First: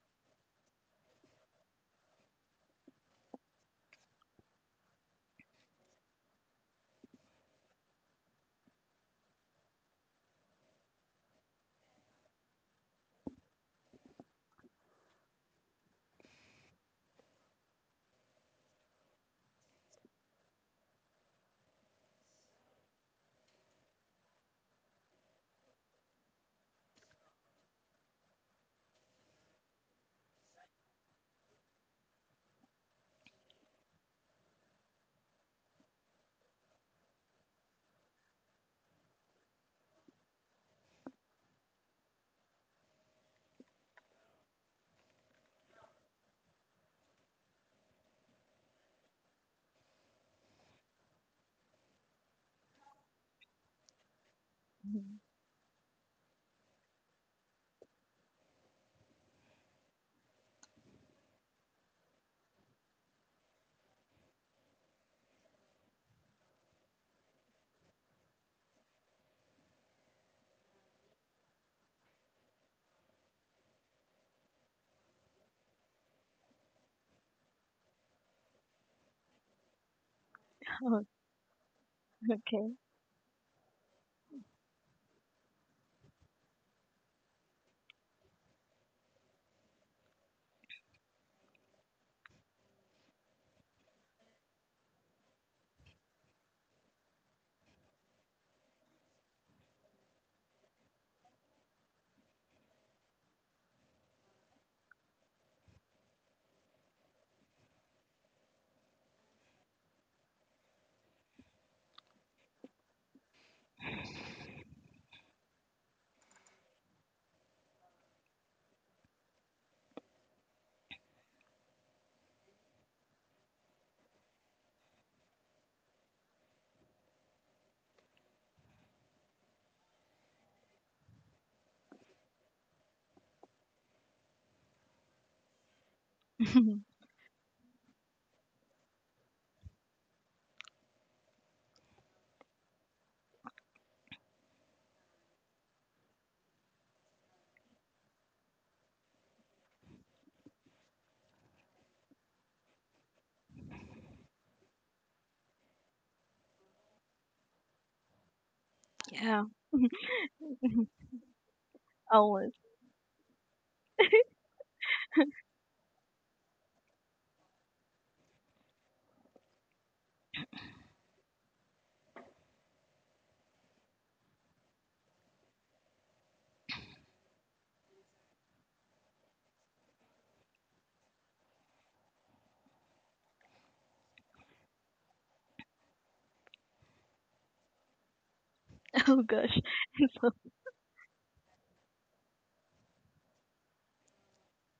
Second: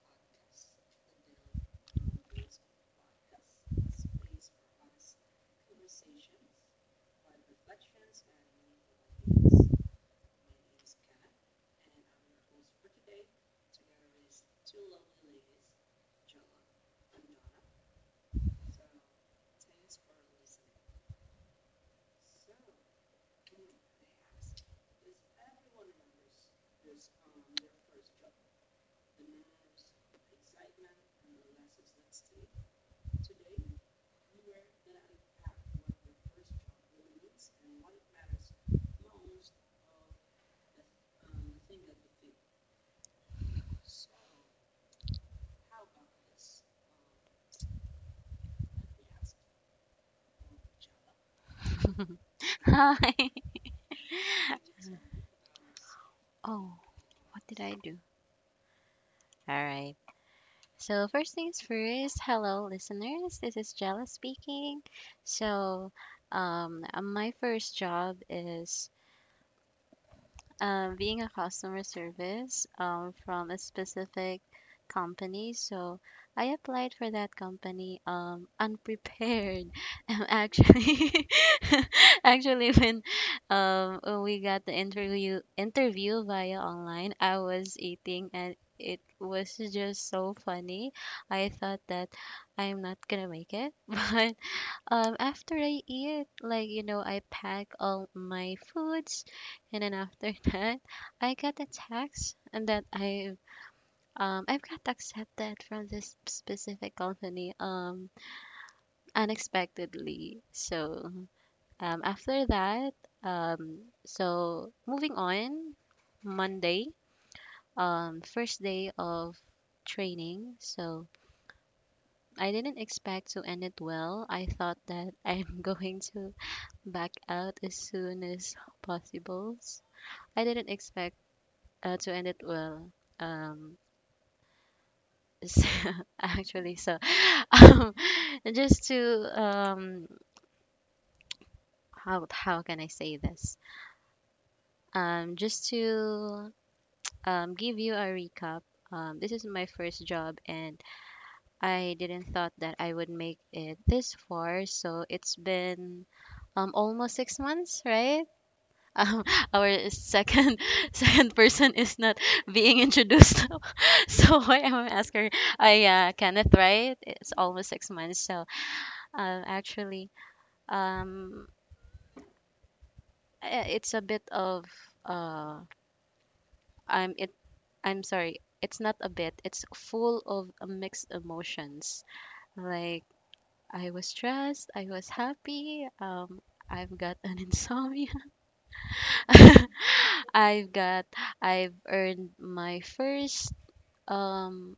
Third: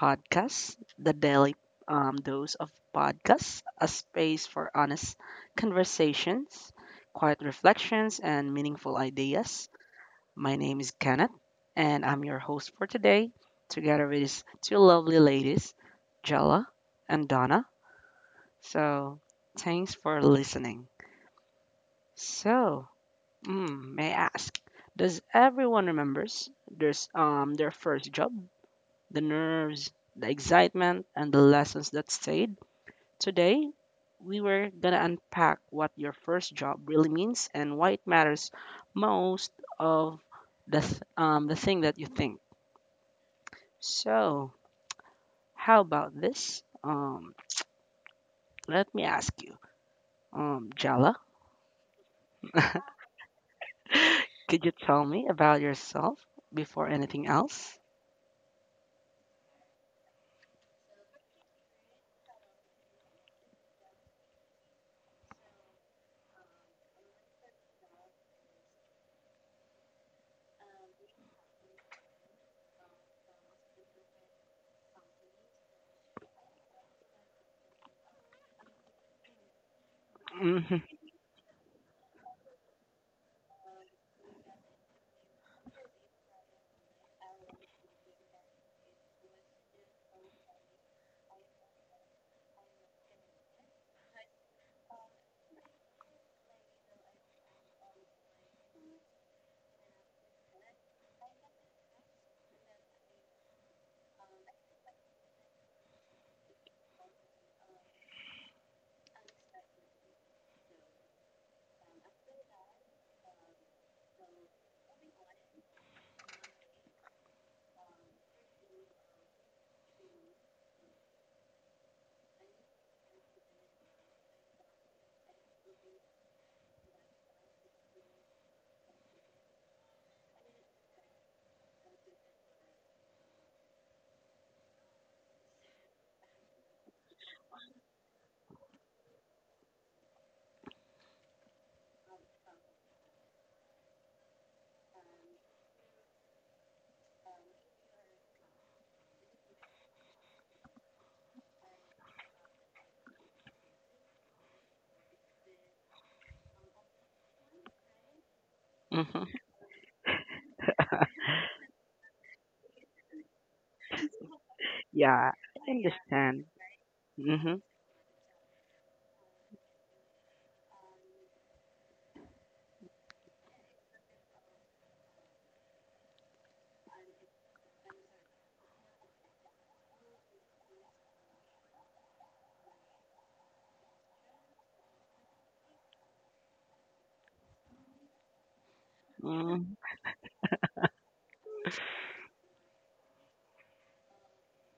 podcast, the Daily Dose of Podcasts, a space for honest conversations, quiet reflections, and meaningful ideas. My name is Kenneth, and I'm your host for today, together with these two lovely ladies, Jella and Donna. So, thanks for listening. So, may I ask, does everyone remembers there's their first job? The nerves, the excitement, and the lessons that stayed. Today, we were gonna unpack what your first job really means and why it matters most of the thing that you think. So, how about this? Let me ask you, Jala, Hi. could you tell Mhm. me about yourself Oh, before anything what did I else? do? All right. So, first things first, hello, listeners. This is Jella speaking. So, my first job is being a customer service from a specific company. So I applied for that company unprepared. Hmm Oh, actually, okay. actually, when when we got the interview via online, I was eating and it was just so funny. I thought that I'm not gonna make it, but after I eat, like, I pack all my foods, and then after that, I got a text and that I've got accepted from this specific company unexpectedly. So after that, um so moving on, Monday, first day of training. So I didn't expect to end it well. I thought that I'm going to back out as soon as possible. I didn't expect to end it well. Um, so- actually, so um, just to, how can I say this? Just to, give you a recap. This is my first job, and I didn't thought that I would make it this far. So it's been almost 6 months, right? um, hmm Yeah, our second second person is not always. being introduced. So I am asking, Yeah, I I understand. Kenneth, right? It's hmm almost 6 months. So, actually, um, it's a bit of uh, I'm it. I'm sorry. It's not a bit. It's full of mixed emotions. Like I was stressed. I was happy. I've got an insomnia. Oh gosh. So, I've got I've earned my first. Um,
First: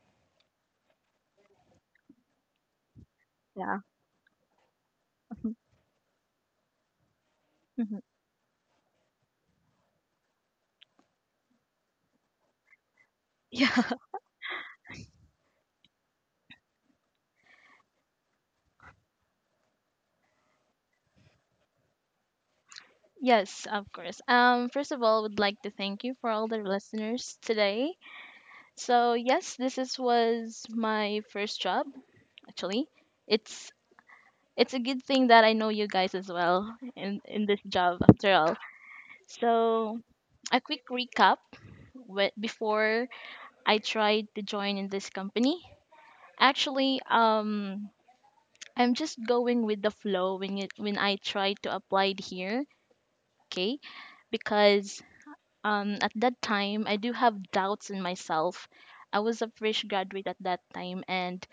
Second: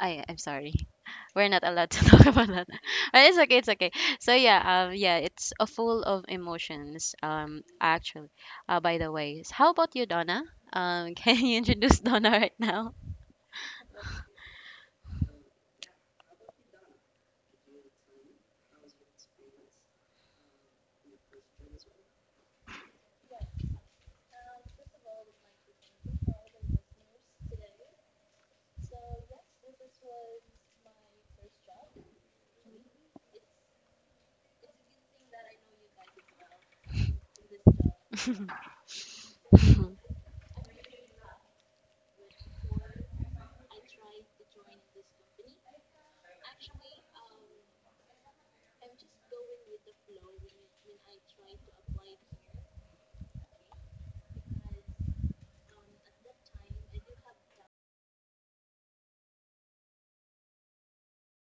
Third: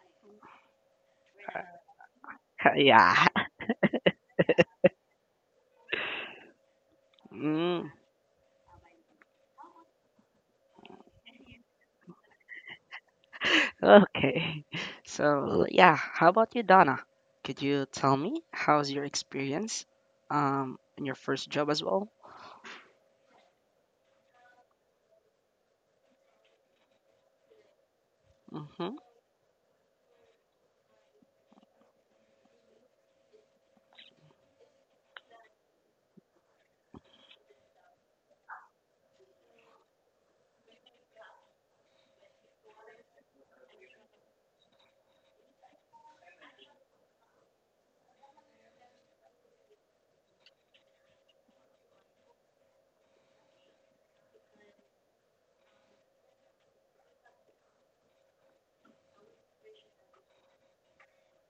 I'm sorry. We're not allowed to talk about that. Yeah. But it's okay, it's yeah. okay. So yeah, yeah, it's a full of emotions, Mm. Mhm. actually. By the way. How about you, Donna? Can you introduce Donna right now? Yeah. Okay. So, yeah, how about you, Donna? Could you tell me how's your experience in your first job as well? Yes, of course. First of all, would like to thank you for all the listeners today. Mhm. So yes, this is was my first job actually. It's it's a good thing that I know you guys as well in this job after all. So a quick recap before I tried to join in this company. Actually, I'm just going with the flow when I try to apply it here, okay? Because at that time I do have doubts in myself. I was a fresh graduate at that time and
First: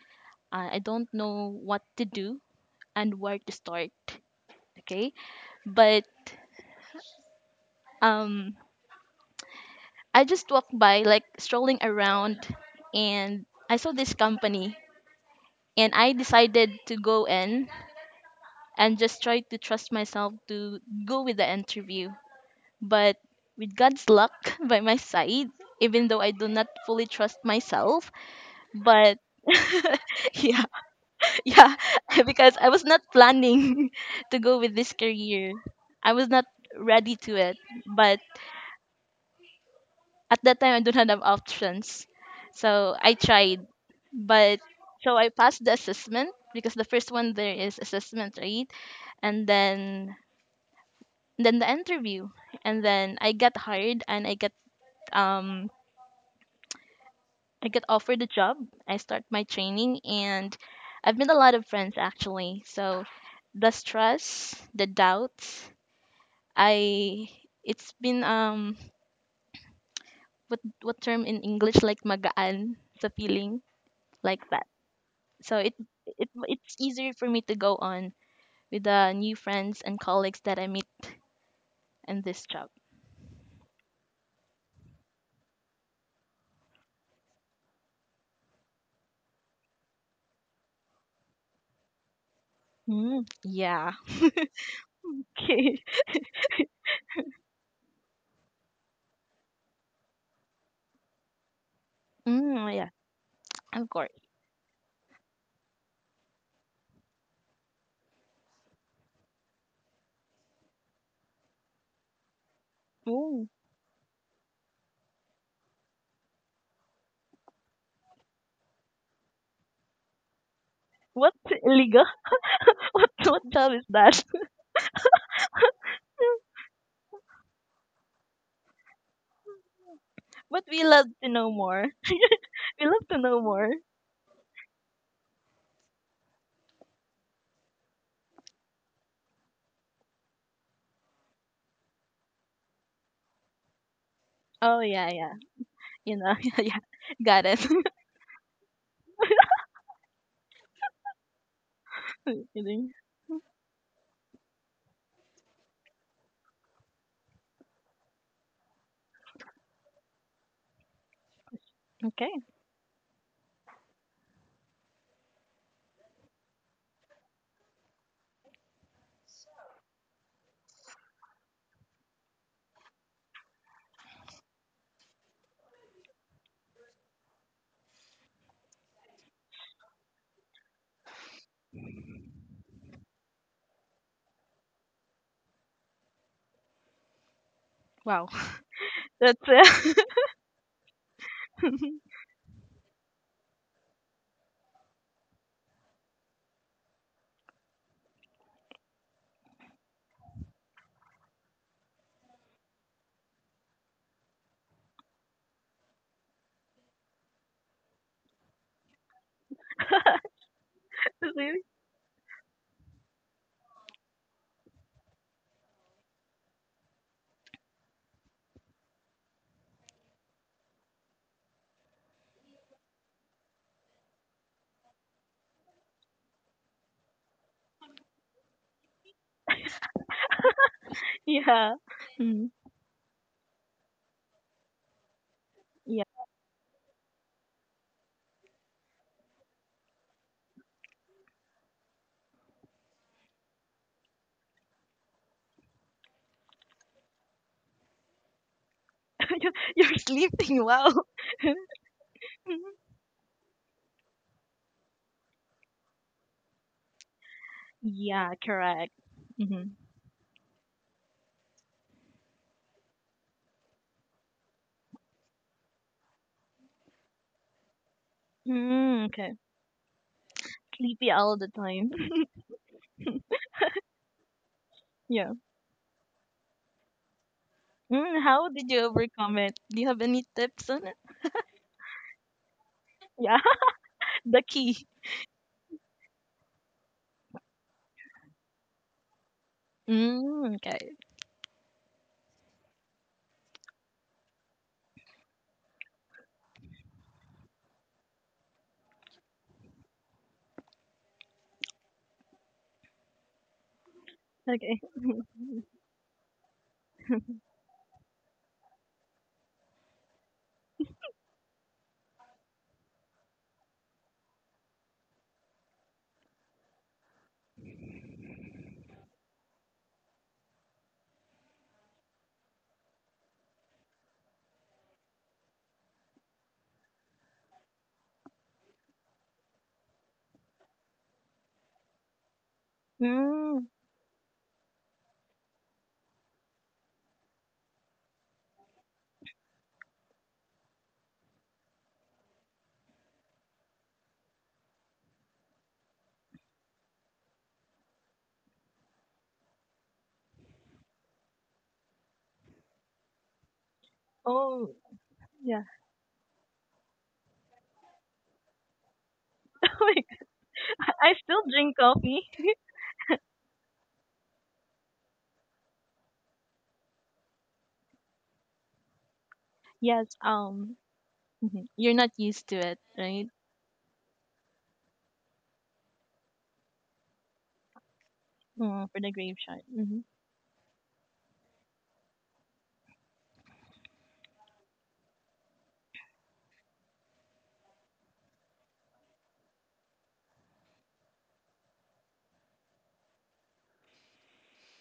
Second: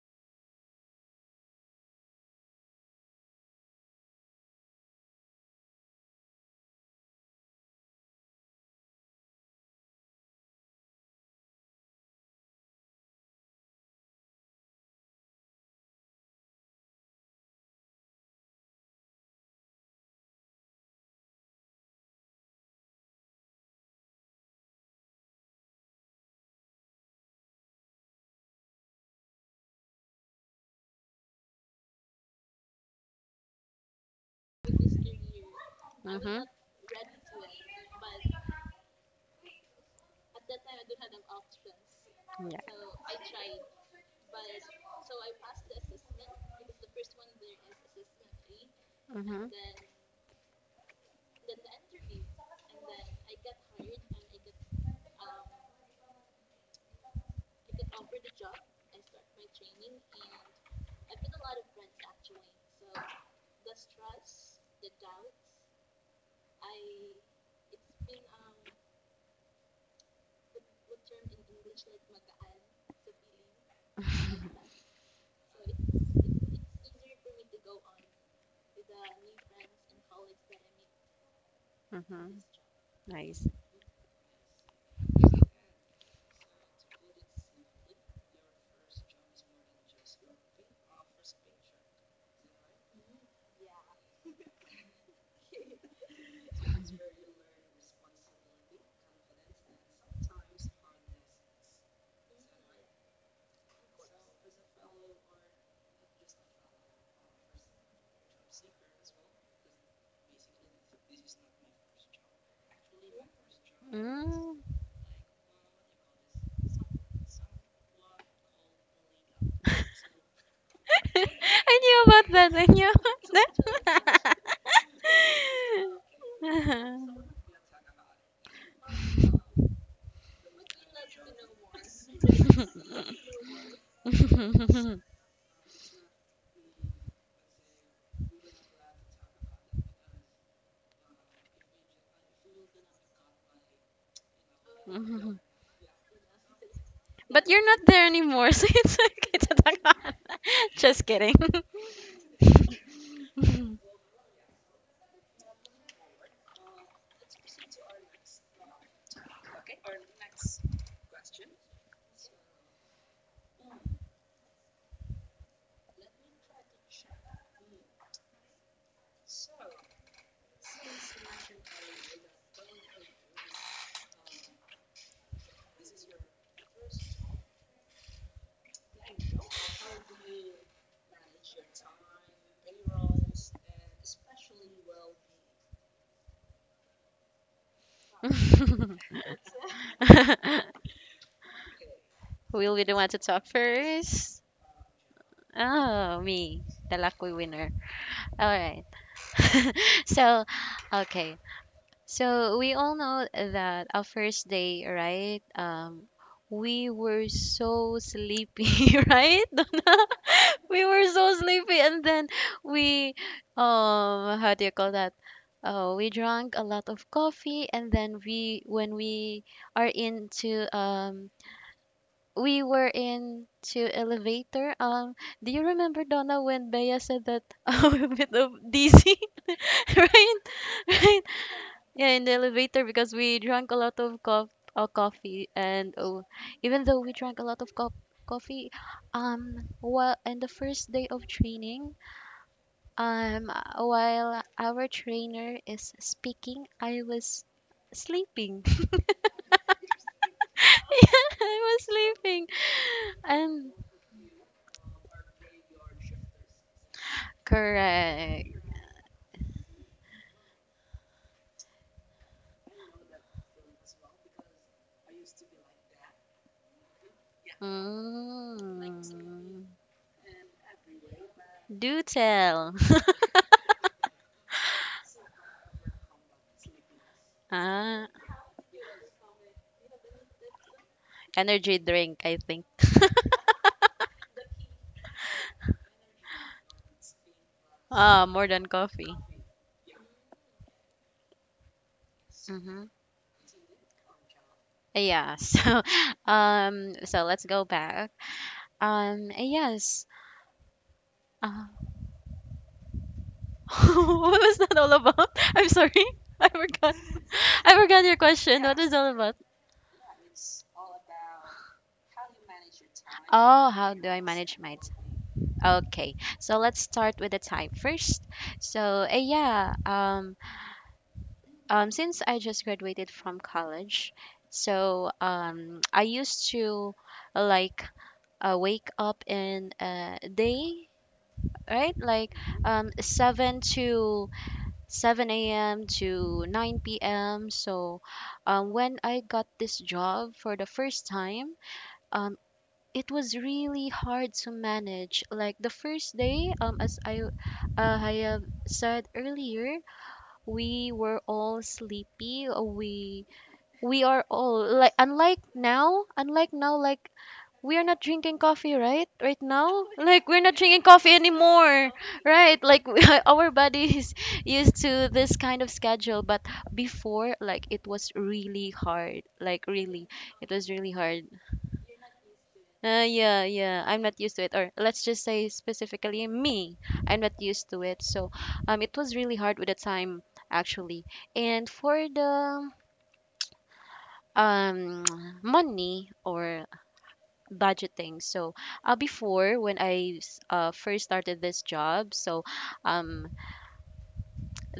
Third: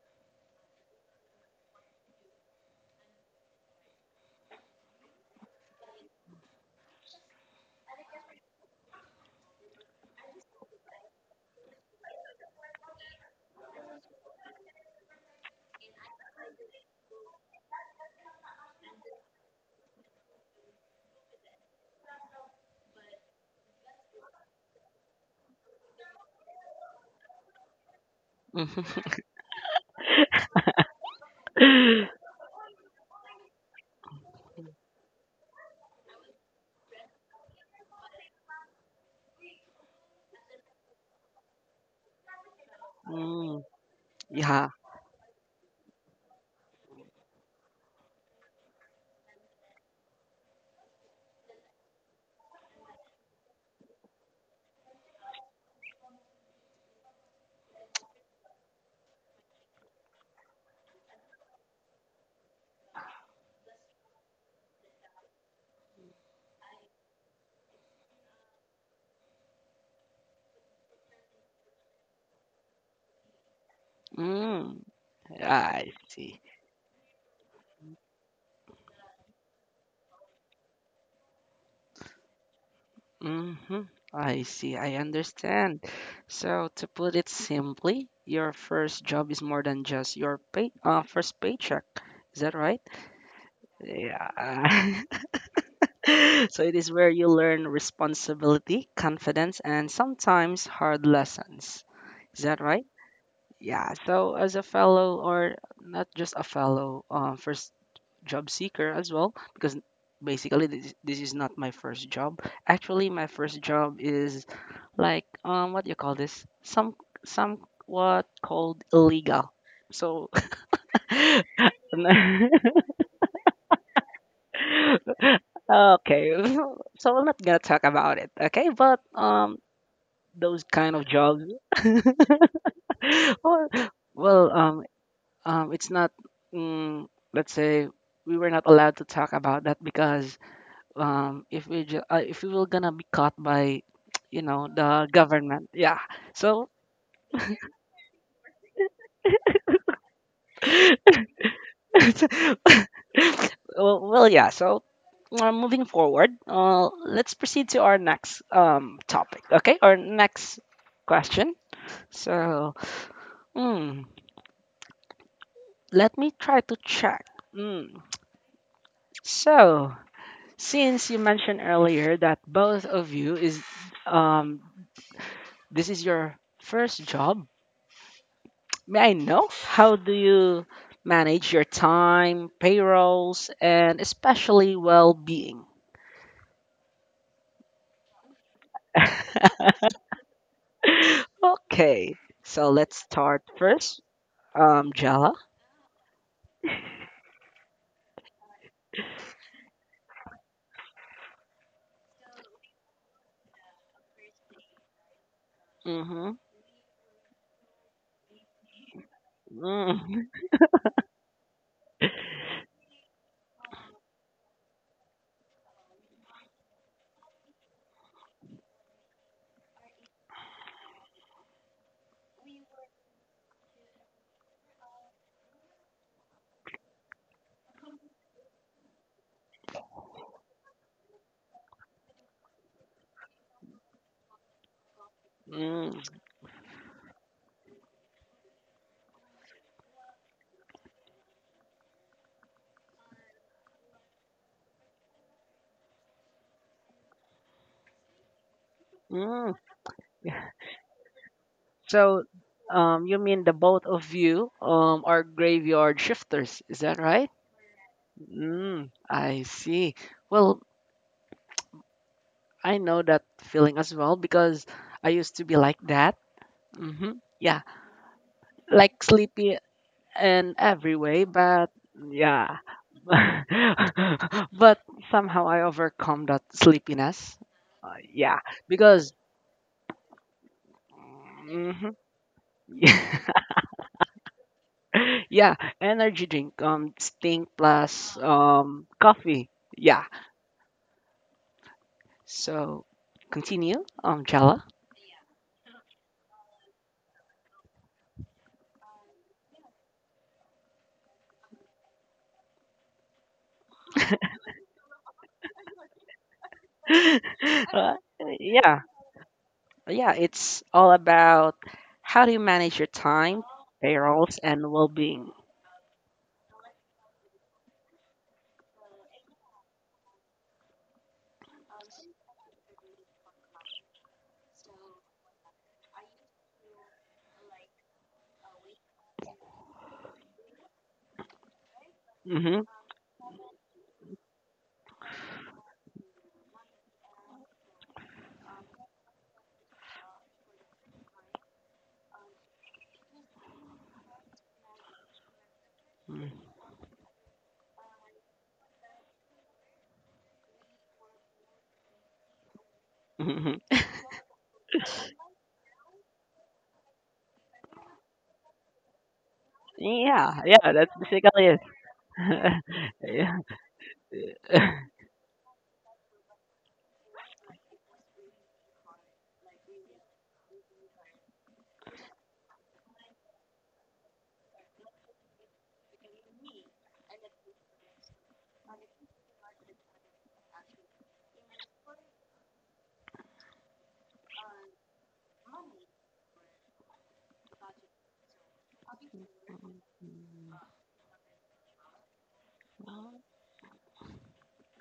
I don't know what to do and where to start, okay? But um I just walked by, like, strolling around, and I saw this company, and I decided to go in and just try to trust myself to go with the interview. But with God's luck by my side, even though I do not fully trust myself, Mhm. but yeah, yeah, because I was not planning to go with this career. I was Mm-hmm. not ready to it, but at that time I don't have options. Yeah. So I Mm, tried, but yeah. so I passed the assessment because the first one there is assessment, right? Mm-hmm. And then the interview, and then I got hired, and um I got offered a job. I start my training, and I've made a lot of friends actually. So the stress, the doubts, I it's been what term in English, like, magaan sa feeling, like that. Mm, So yeah, I see. it's easier for me to go on with the new friends and colleagues that I meet in Mm-hmm. this job. Nice. Mm-hmm. I see. I understand. So, to put it simply, your first job is more than just your pay, first paycheck. Is that right? Mm, yeah. Yeah. Okay. So it is where you learn responsibility, confidence, and sometimes hard lessons. Is that Mm, right? yeah. Of Yeah. course. So as a fellow, or not just a fellow, first job seeker as well, because basically this is not my first job. Actually, my Ooh. first job is Mm. like what do you call this? Some somewhat called illegal. So What I illegal? knew about that. I okay, knew What job is that? about that. so I'm not gonna talk about it. Okay, but those But we kind of love to jobs. know more. We love to know well, more. well, it's not. Mm, let's say we were not allowed to talk about that because if we if we were gonna be caught by, you know, Oh the yeah, yeah. government, yeah. Yeah. So, Yeah. Got But it. you're not there anymore, so it's okay to talk about that. Just kidding. Kidding. well, well, yeah. So, moving forward, let's proceed to our next topic. Okay, our next question. Okay. So, mm, let me try to check. Hmm. So, since you mentioned earlier that both of you is um this is your first job, may I know how do you manage your time, payrolls, and especially well-being? Wow. That's it. Okay, so Will we the let's one to start talk first. first? Jala. Oh, me, the lucky winner. All right. So, okay. So we all know that our first day, right? Mm-hmm. We were so sleepy, right? Donna? Mm, We were so Really? sleepy, and then we, how do you call that? Oh, we drank a lot of coffee, and then when we are into, we were into elevator. Do you remember, Donna, when Bea said that I'm a bit of dizzy, right? Right? Yeah. Yeah, in the Mm, elevator because we drank a lot of coffee, and mm, yeah. oh, even though we drank a lot of coffee, well, in the first day of training, um, while our trainer is speaking, I was sleeping. You're mm. you're sleeping. Wow. I was So, sleeping. You mean the And both of you are graveyard shifters? Is that right? Yeah. correct. Correct. Mm, I Mm-hmm. see. Well, I know that feeling as well because I used to be like that. Yeah, like Mm, okay. sleepy Mm. in every Sleepy way, all the but time. Do yeah. tell. But Yeah. somehow I overcome that sleepiness. Ah, Mm, Yeah, how did you because overcome it? Do you have any tips on it? energy hmm drink, I think. Yeah. The key. yeah, energy drink, Sting plus Ah, more than coffee. coffee. Yeah. Mm, okay. So Mm-hmm. continue, Jella. Yeah. So, so let's go back. Yes. Uh, what was that Okay. all about? I'm sorry. I forgot. I Uh, forgot your question. What yeah. is all about? Yeah, it's all about how do you manage your time, Oh, how do I payrolls, manage and my well being. time? Okay, so let's start with the time first. So, yeah, since I just graduated from college, so I used to, like, wake up in a day, right? Like Mm-hmm. 7 Mm. to 7 a.m. to 9 p.m. So when I got this job for the first time, um, it was really hard to manage. Like the first day, as I have said earlier, we were all sleepy. uh, We Mm-hmm. we are all Oh, like yeah. Unlike now, like we are not drinking coffee right Oh now, my. like Yeah, we're not yeah, drinking that's I coffee still basically it. drink anymore, coffee. right, like we— yeah. our body is used to this kind of schedule, but before, like, it was really hard, like, really Yes. it was really hard. Mhm. You're not used to it, right? Yeah, yeah, I'm not used to it, or let's just say specifically me, I'm not used to it. So Mm, it for the was really hard graveyard. with the Hmm. time, actually, and for the um money or budgeting. So, before, when first started this job, so um,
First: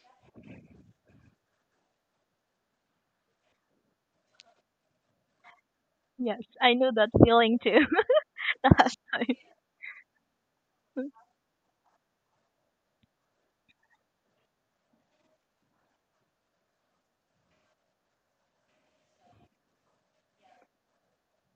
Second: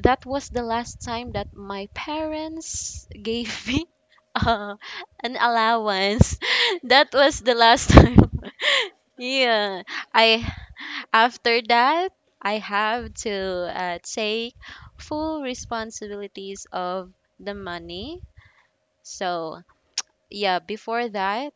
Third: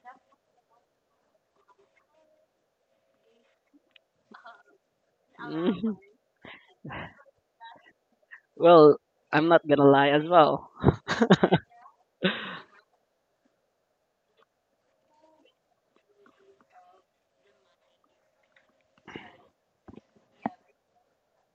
that was the last time that my parents gave me uh, an Mhm. allowance. Yes, I know that That was the feeling too. last time. Last Well, time. I'm not Yeah, gonna lie as I well. after that I have to, take full responsibilities of the money. So yeah, before that,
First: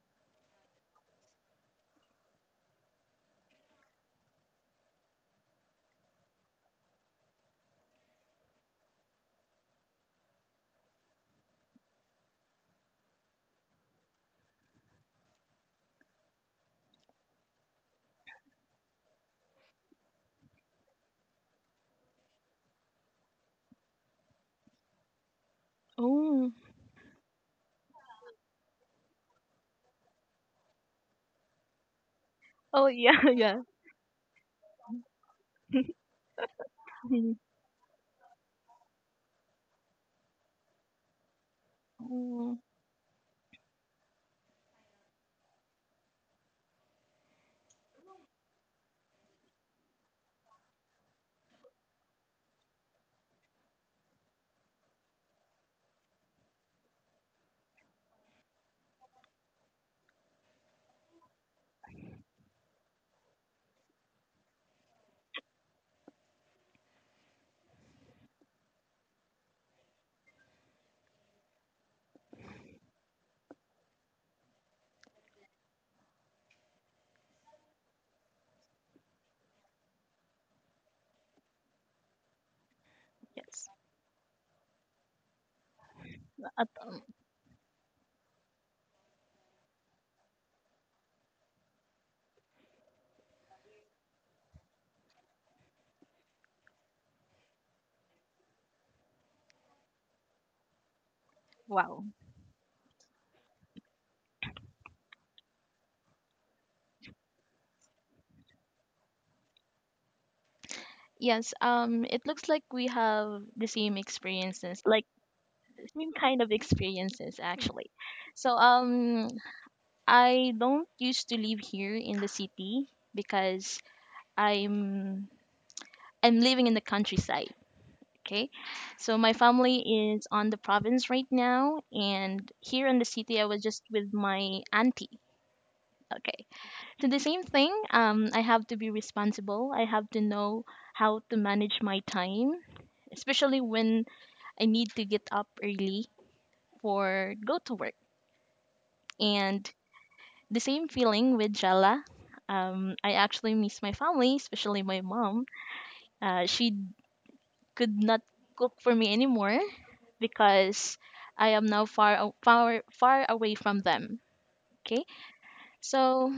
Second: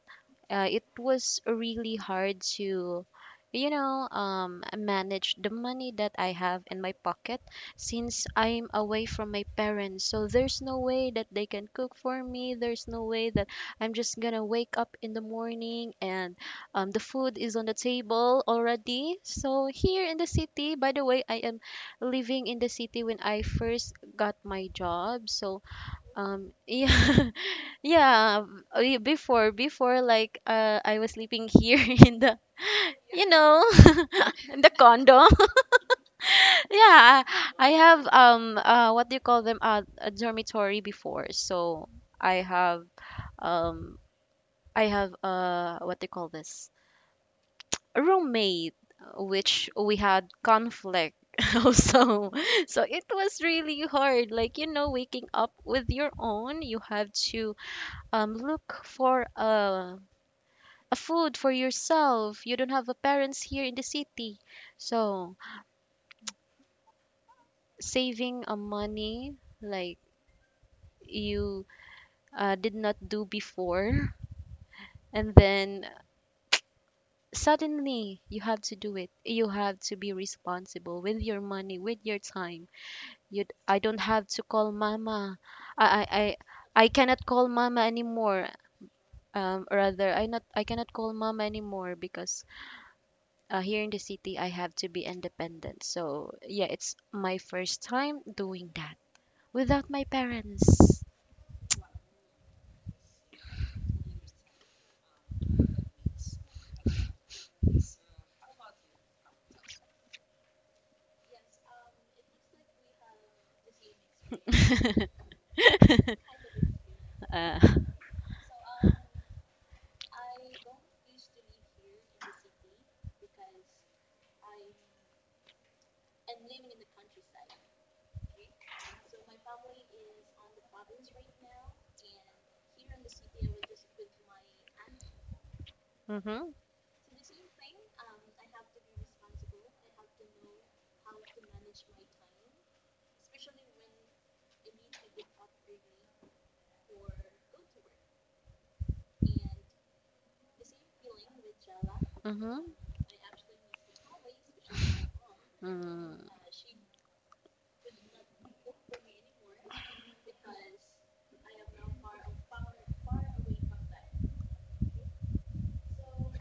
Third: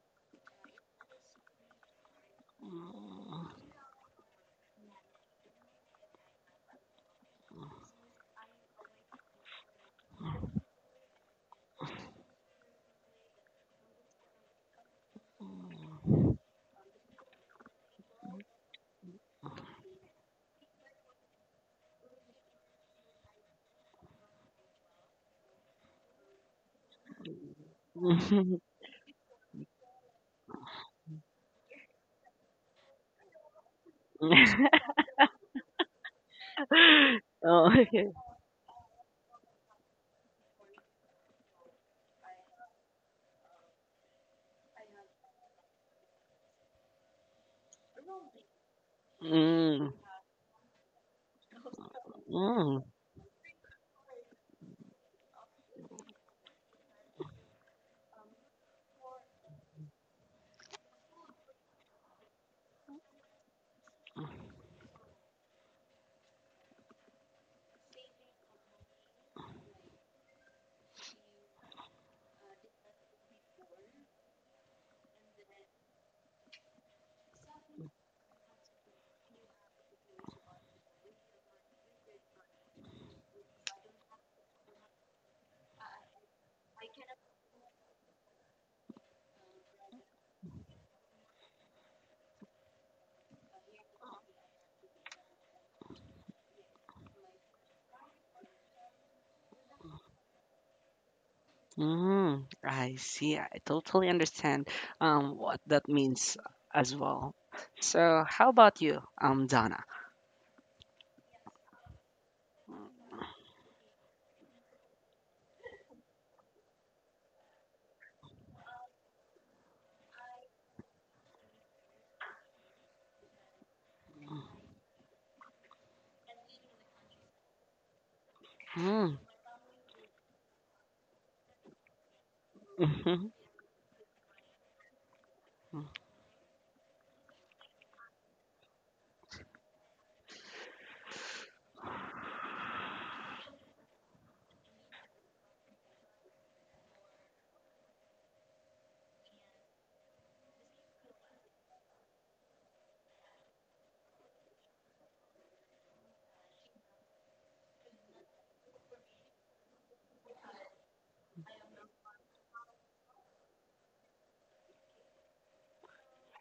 it was really hard to, you know, manage the money that I have in my pocket, since I'm away from my parents. So there's no way that they can cook for me. There's no way that I'm just gonna wake up in the morning and the food is on the table already. So here in the city, by the way, I am living in the city when I first got my job. So Oh. Yeah, yeah. Before, like, I was sleeping here in the, Oh yeah, you yeah. know, in the condo. Yeah, Mhm. I Oh, have okay. What do you call them? A dormitory before. So I Oh, have um, I have, what do you call this? A roommate, which Mm, we had conflict. Also, so mm. it was really hard, like, you know, waking up with your own. You have to look for a food for yourself. You don't have a parents here in the city. So saving a money, like, you did not do before. And then suddenly you have to do it. You have to be responsible with your money, with your time. You, yes. I don't have to call mama. I, I, I At, I um, cannot call mama anymore. Rather, I cannot call mama anymore because, here in the city, I have to be independent. So, yeah, it's my first time doing that without my parents. wow. Mm, I see. I totally understand what that means as well. So, how about you, Donna? Yes. It looks like we have the same experiences, like, same kind of experiences uh, actually. So I don't used to live here in the city because I'm I'm living in the countryside. Okay. Mm, So my family is on the province right now, and here in the mhm, city, I was just with my auntie. Okay. mm-hmm. So the same thing. I have to be responsible. I have to know how to manage my time, especially when I need to get up early for go to work. And the same feeling with Jala. Mm-hmm. I actually miss my family, especially my mom. Mm. She could not cook for me anymore because I am now far far far away from them. Okay? So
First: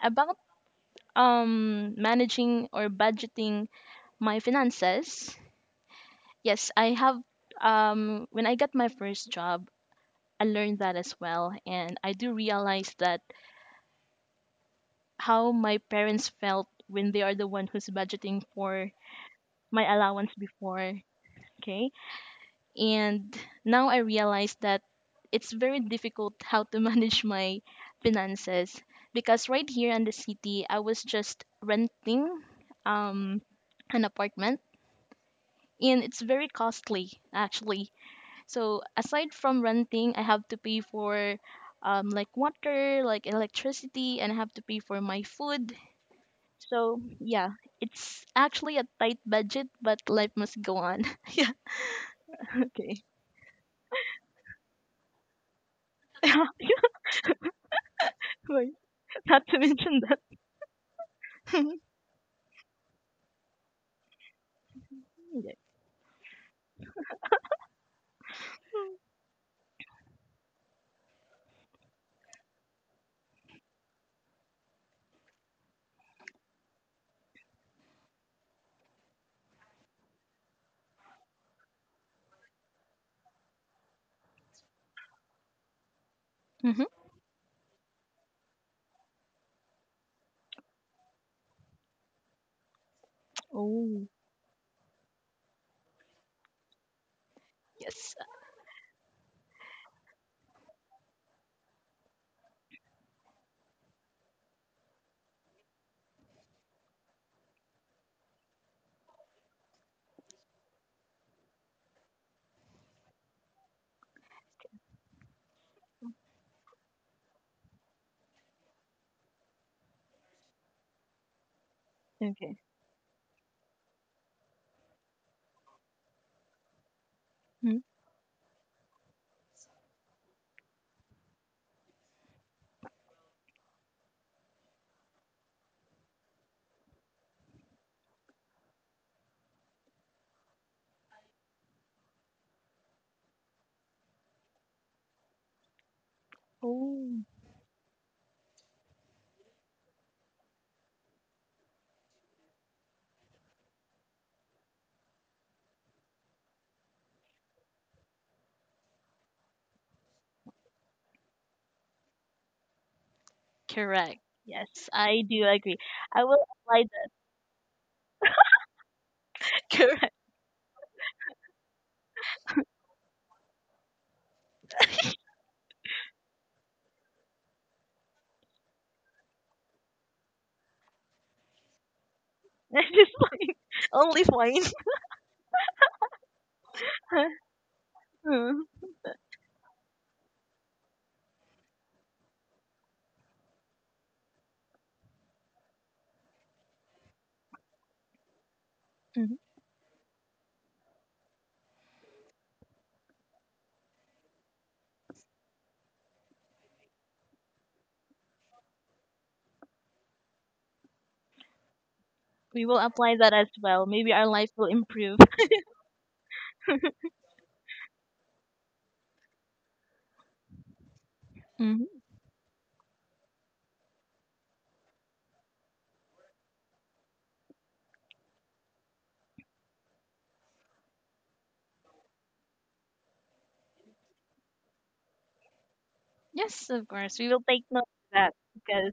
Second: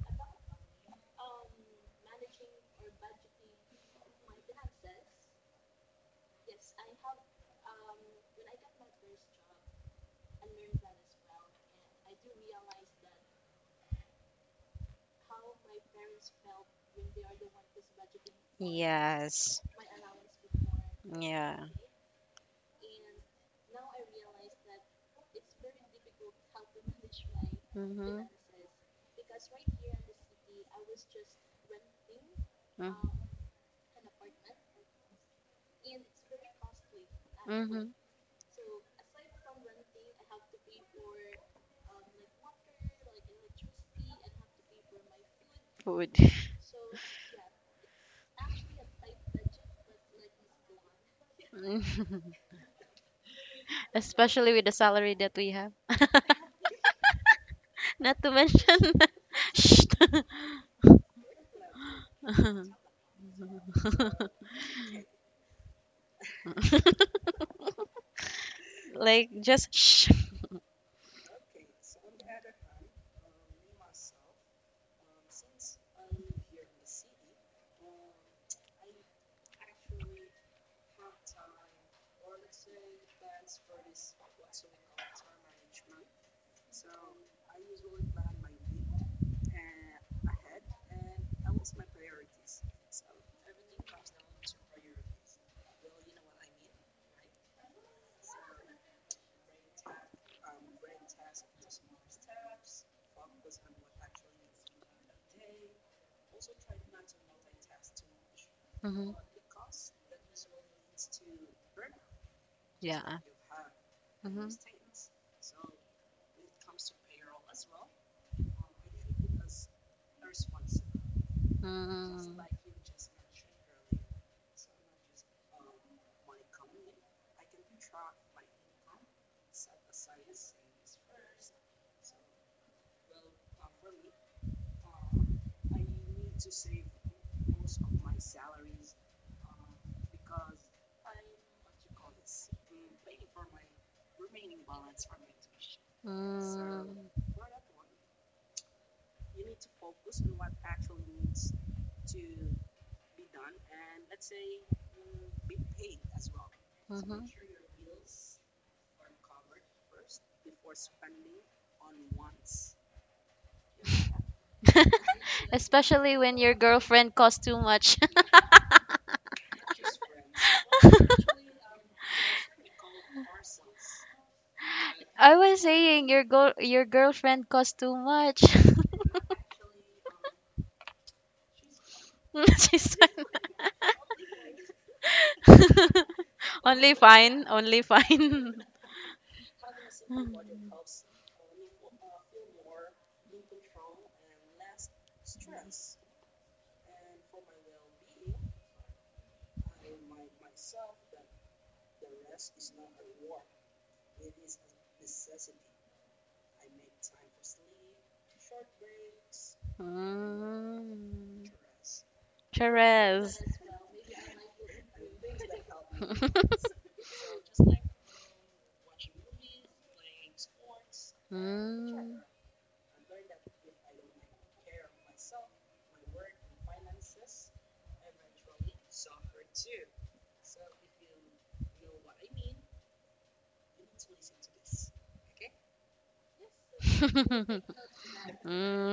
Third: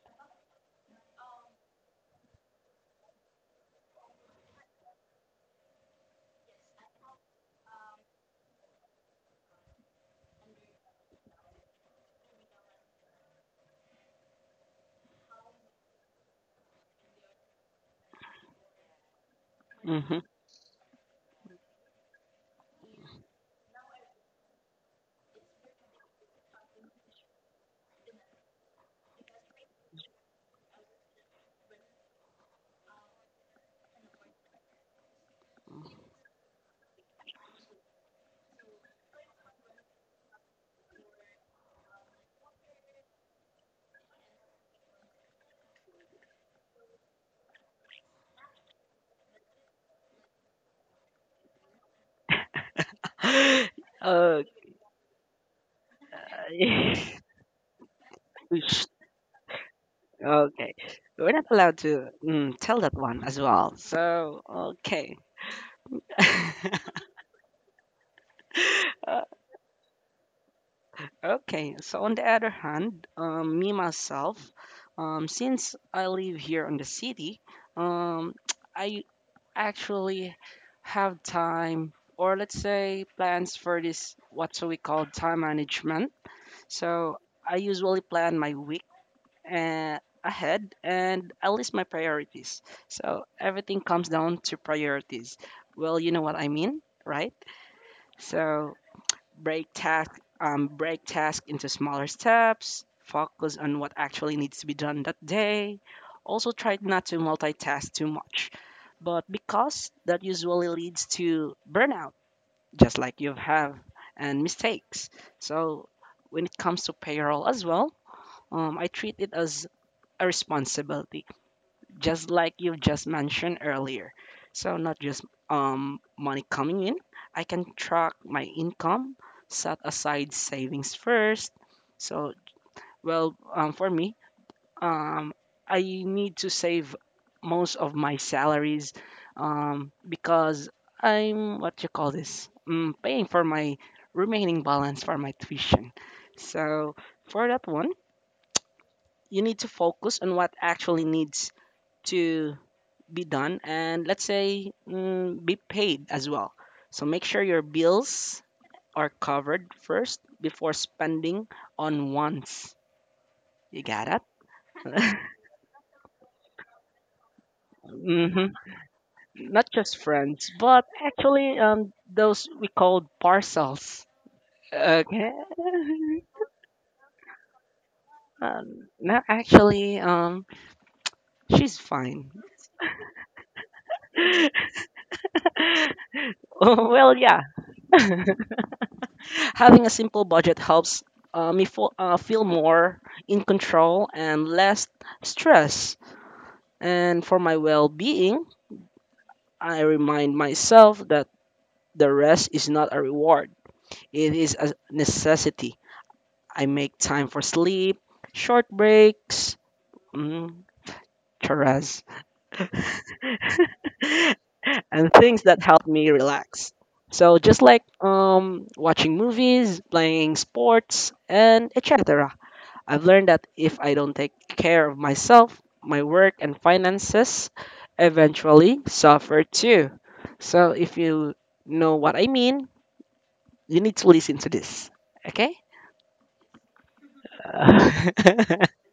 about managing or budgeting my finances, yes, I have when I got my first job, I learned that as well, and I do realize that how my parents felt when they are the one who's budgeting for Yes. my mhm. allowance before. Yeah. Okay? And now I realize that it's very difficult how to manage my Mm-hmm. finances because right here in the city, I was just renting um, an apartment, and it's very costly Mm-hmm. actually. So aside from renting, I have to pay for like, water, like, electricity, and I have to pay for my food. Food. So yeah, it's actually a tight budget, but life must go on. Yeah. Okay. Uh, Especially with the salary that we have. Not to Right. mention. Oosh, Not to Shh. mention. okay, we're not allowed Mhm. to tell that one as well. So, okay. Yeah. Uh, Like just shh. okay, so on the other hand, me myself, since I live here in the city, um, I actually have time or let's say plans for this what we call time management, Hmm. so I usually plan my week uh, ahead and I list my priorities, so everything Oh. comes down to priorities. Well, you know what I mean, right? Yes, So break task into smaller steps, focus on what actually needs to be done that day. Also try not to multitask too much, Hmm. but because that usually leads to burnout, just Yeah. like you have, and Hmm. mistakes. So when it comes to payroll as well, I treat it as a responsibility, just Mm. like okay. you just mentioned earlier. So not just money coming in, I can Mhm. track my income, set aside savings first. So well, for me, um, I need to save most of my salaries, because I'm what you call this, paying for my remaining balance for my tuition. So Mm. Oh, for that one, you need to focus on what actually needs to be done, and let's say be paid as well. So Hmm. make sure your bills are covered first before spending on wants. You got correct. it? Yes, I do agree. Especially I when will your apply that. girlfriend costs too much. hmm Not just Correct. friends, but actually those we called parcels. Okay. I was saying your your girlfriend costs too much. No, actually, she's fine. She's It's fine. Only fine. fine. Only Well, yeah. fine, only Mm. fine. Having a simple budget helps me feel more in control and less stress. And for my well being, Hmm. I remind myself that the rest is not a reward, it is a necessity. I make time for sleep, short breaks, mm, Mm. charas, We will apply Charez. that as well. Maybe our life will and improve. things that help me relax. So just like watching movies, playing sports, and Hmm. Mm. etc. I've learned that if I don't take care of myself, my work and finances eventually suffer too. So if you know what I mean, you need to listen to this. Okay? Yes, of course. We will take note of that Uh, because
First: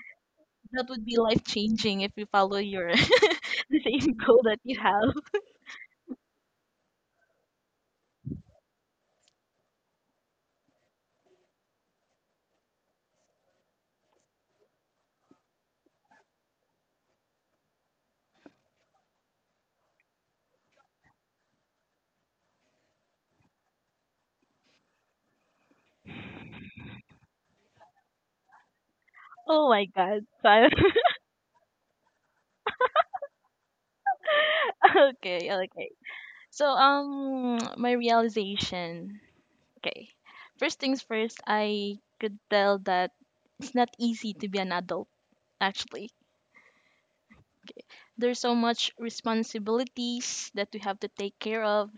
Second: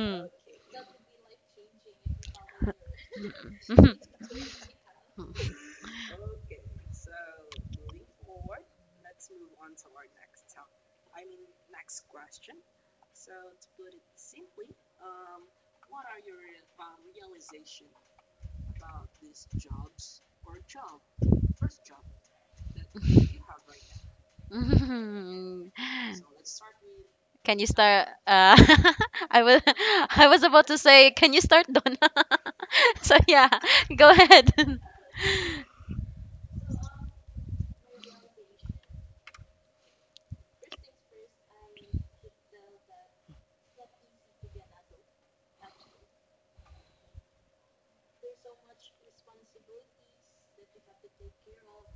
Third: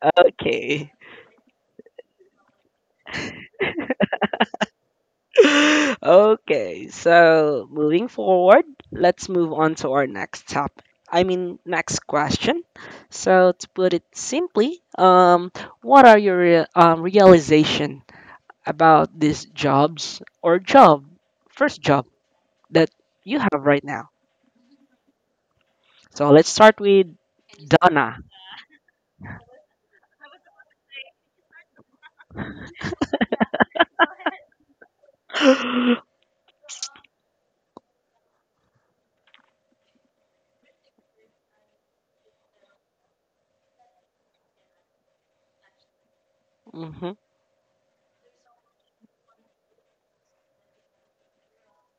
that okay. would be life changing if you follow your the same goal that you have. Okay. So moving forward, let's move on to our next topic. I mean, next question. So to put it simply, what are your realization about these jobs or job, first job that you have right now. Mm. So let's start with Can you start? Donna. I was Oh my God. I was So, about I- to say, can you start, Donna? So yeah, go ahead. okay, okay. hmm So my realization. Okay. First things first, I could tell that it's not easy to be an adult actually. There's so much responsibilities that we have to take care of,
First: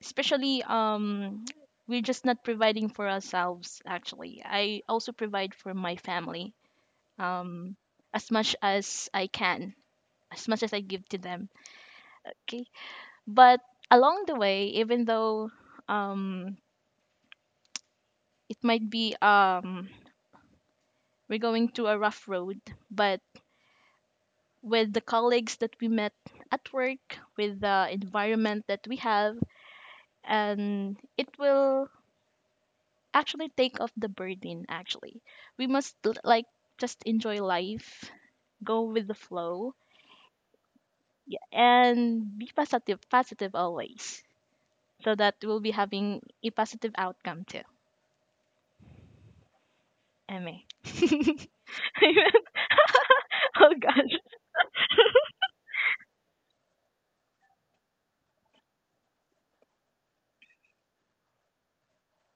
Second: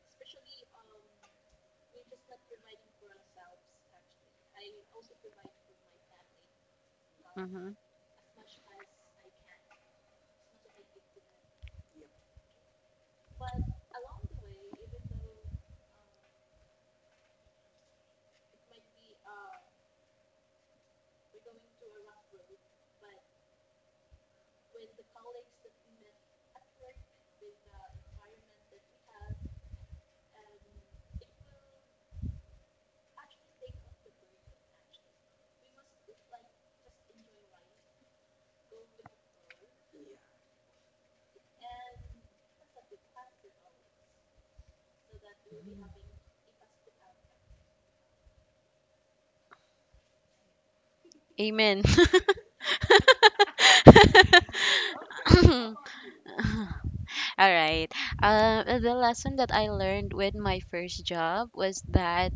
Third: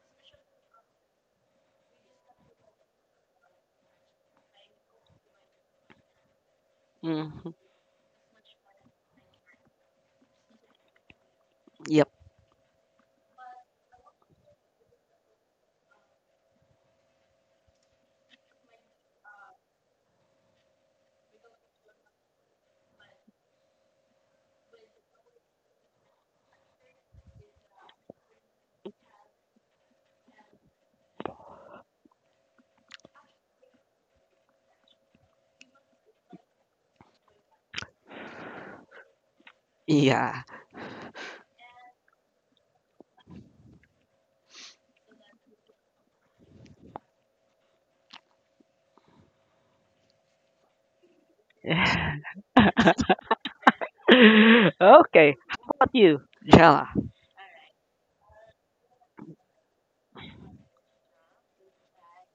especially we're just not providing for ourselves actually. I also provide for my family hmm um Mhm. as much as I can, as much as I give to them. Yep. Okay. But along the way, even though um it might be, we're going to a rough road, but with the colleagues that we met at work, with the environment that we have, and it will actually take off the burden actually, we must like, just enjoy life, go with the flow, Yeah. yeah, and be positive, positive always, so that we'll be having a positive outcome too, ma. Amen. Okay. Oh gosh. How about you, Jella? All right. The lesson that I learned with my first job was that,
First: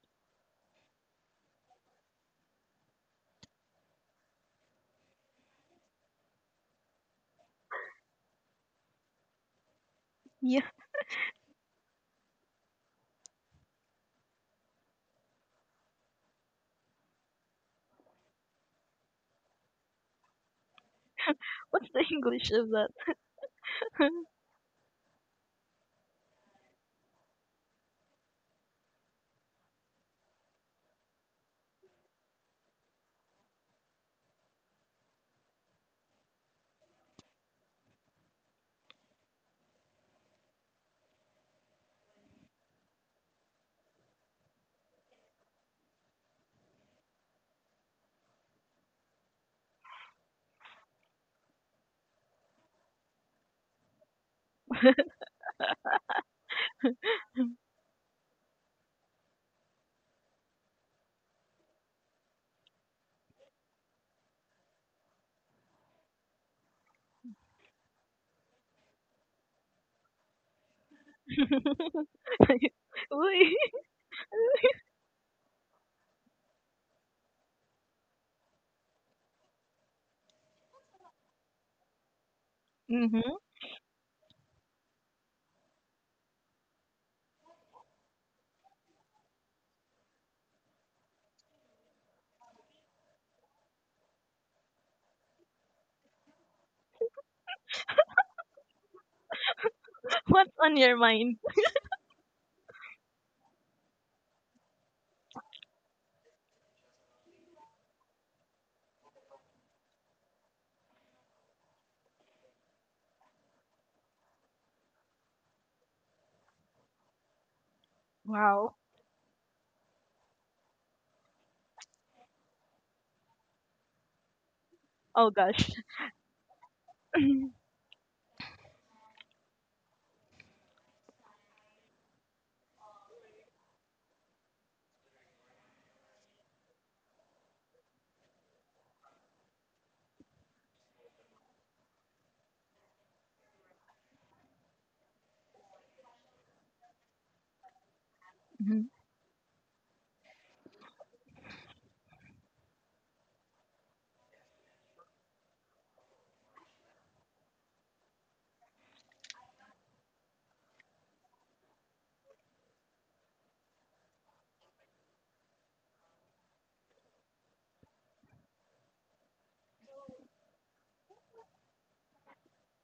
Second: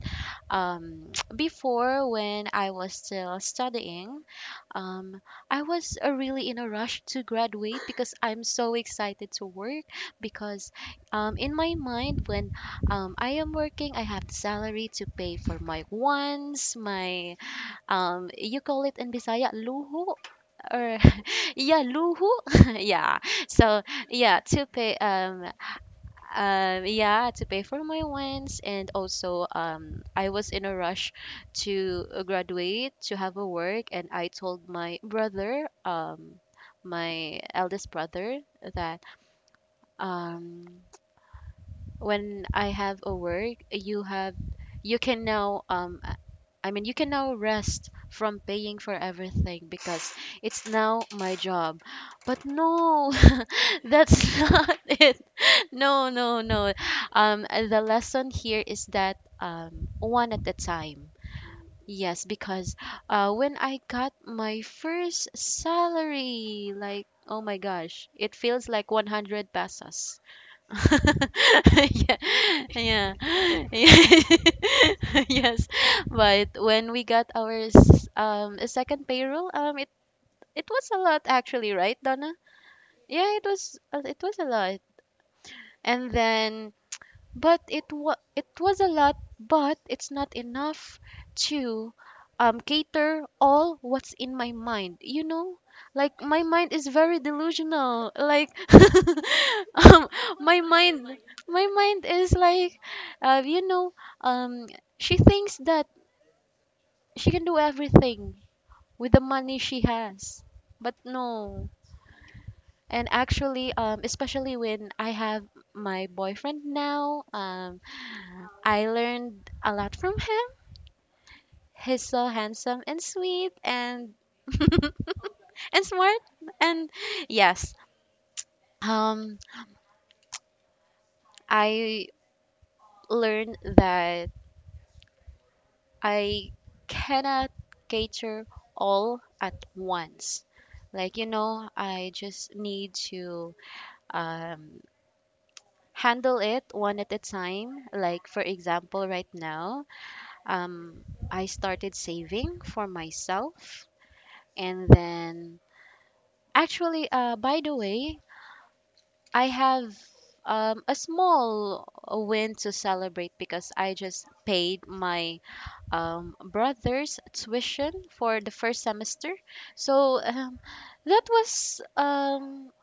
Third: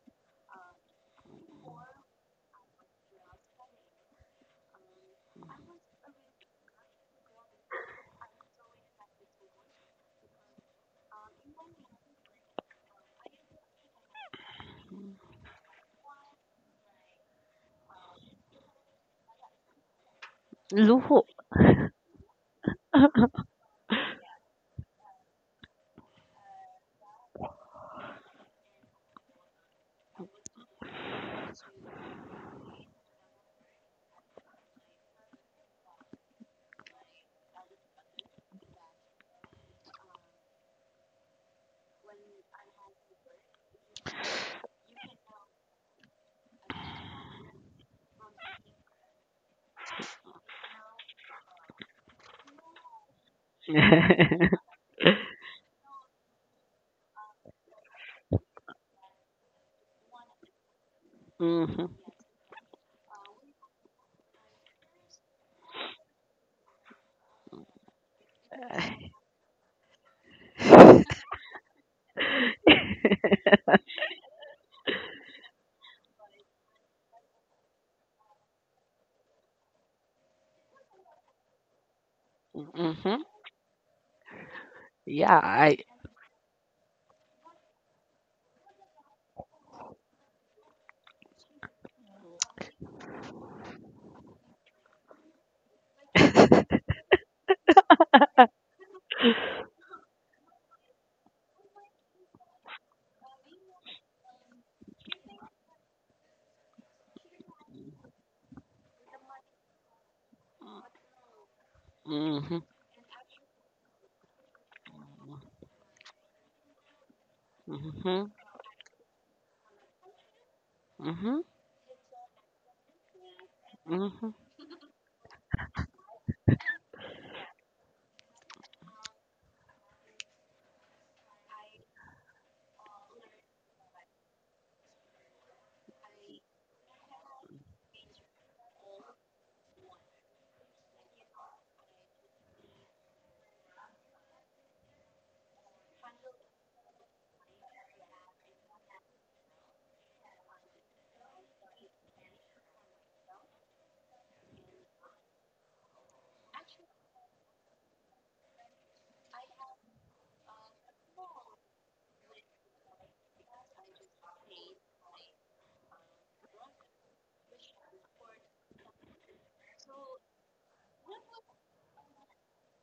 um, before, when I was still studying, um, I was, really in a rush to graduate because I'm so excited to work. Yeah. Because, in my mind, when, I am working, I have the salary to pay for my wants, my— you call it in Bisaya luhu, or Luho. yeah What's the luhu English of that? yeah. So yeah, to pay, yeah to pay for my wants, and also I was in a rush to, graduate to have a work, and I told my brother, my eldest brother, that, um when I have a work, you can now, I mean, you can now rest from paying for everything because it's now my job. But no, that's not it. No, no, no. The lesson here is that, one at a time. hmm hmm Yes, because, when I got my first salary, like, oh my gosh, it feels like 100 pesos. Yeah, yeah, Uy. yeah. Yes. But when we got our second payroll, it was a lot, actually, right, Donna? Mm-hmm. Yeah, it was a lot. Yeah, I. And then, but it was a lot, but it's not enough to cater all what's in my mind, you know, like my mind hmm is very delusional, like, um What's my on your mind mind? my mind is like, you know, um she thinks that she can do everything with the money she has, but no. hmm And actually, especially when I have my boyfriend now, Wow. I learned a lot from him. hmm He's so handsome and sweet and Oh gosh. and smart and, yes. Um I learned that I cannot cater all at once. Like, you know, I just need to um handle it one at a time. Like, for Mhm. example, right now, um I started saving for myself, and then, actually, by the way, I have, a small win to celebrate because I just paid my, brother's tuition for the first semester. So, that was um,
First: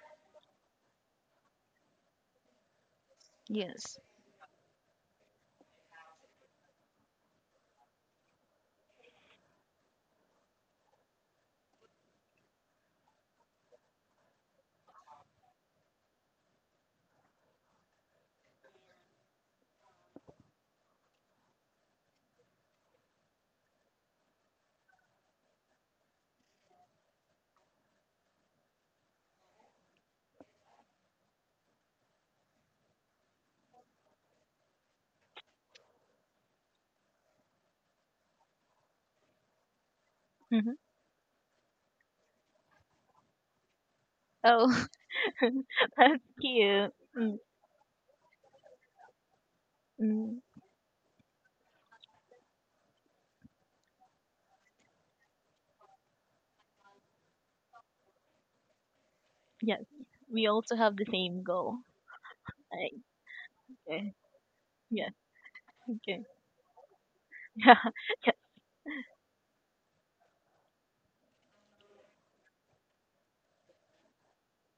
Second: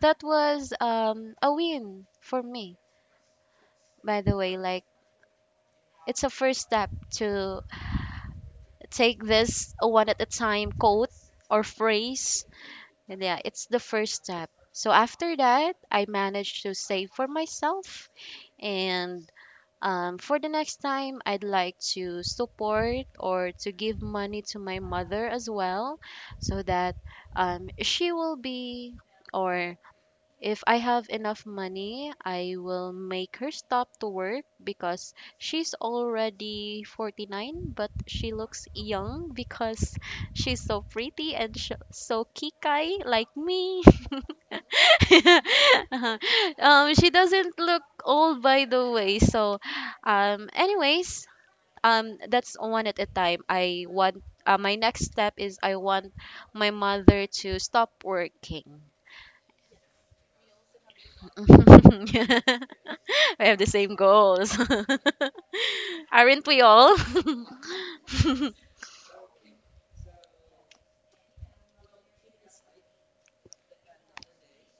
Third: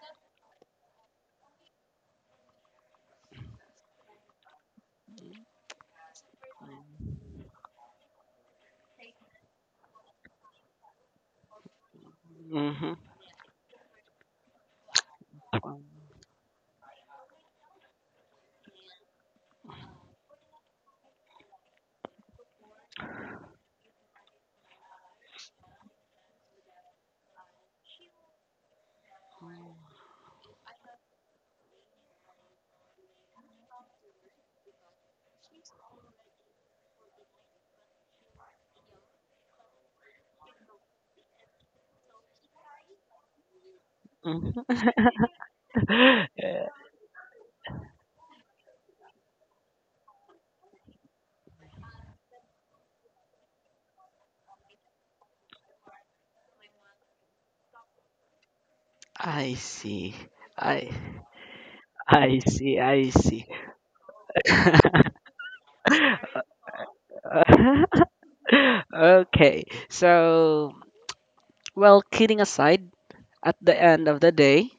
that was, a win for me. Yes. By the way, like, it's a first step to take this one at a time quote or phrase. hmm And yeah, it's the first step. So after that, hmm I managed to save for myself. And, for the next time, I'd like to support or to give money to my mother as well, so that, she will be, or if I have enough money, I will make her stop to work because she's already 49, but she looks young because she's Mm-hmm. so pretty and so kikai like me. Mhm. Oh. Uh-huh. That's cute. She Mm. doesn't look old, by the way. So, Mm. Anyways, that's one at a time. I want my next step is, I want my mother to stop working. I Yes, see. we also I have the same goal. I I see. Okay. I see. have the same Eh, goals. yeah, okay, Aren't we all? yeah, yeah. Okay. So, well, kidding aside, at the end of the day,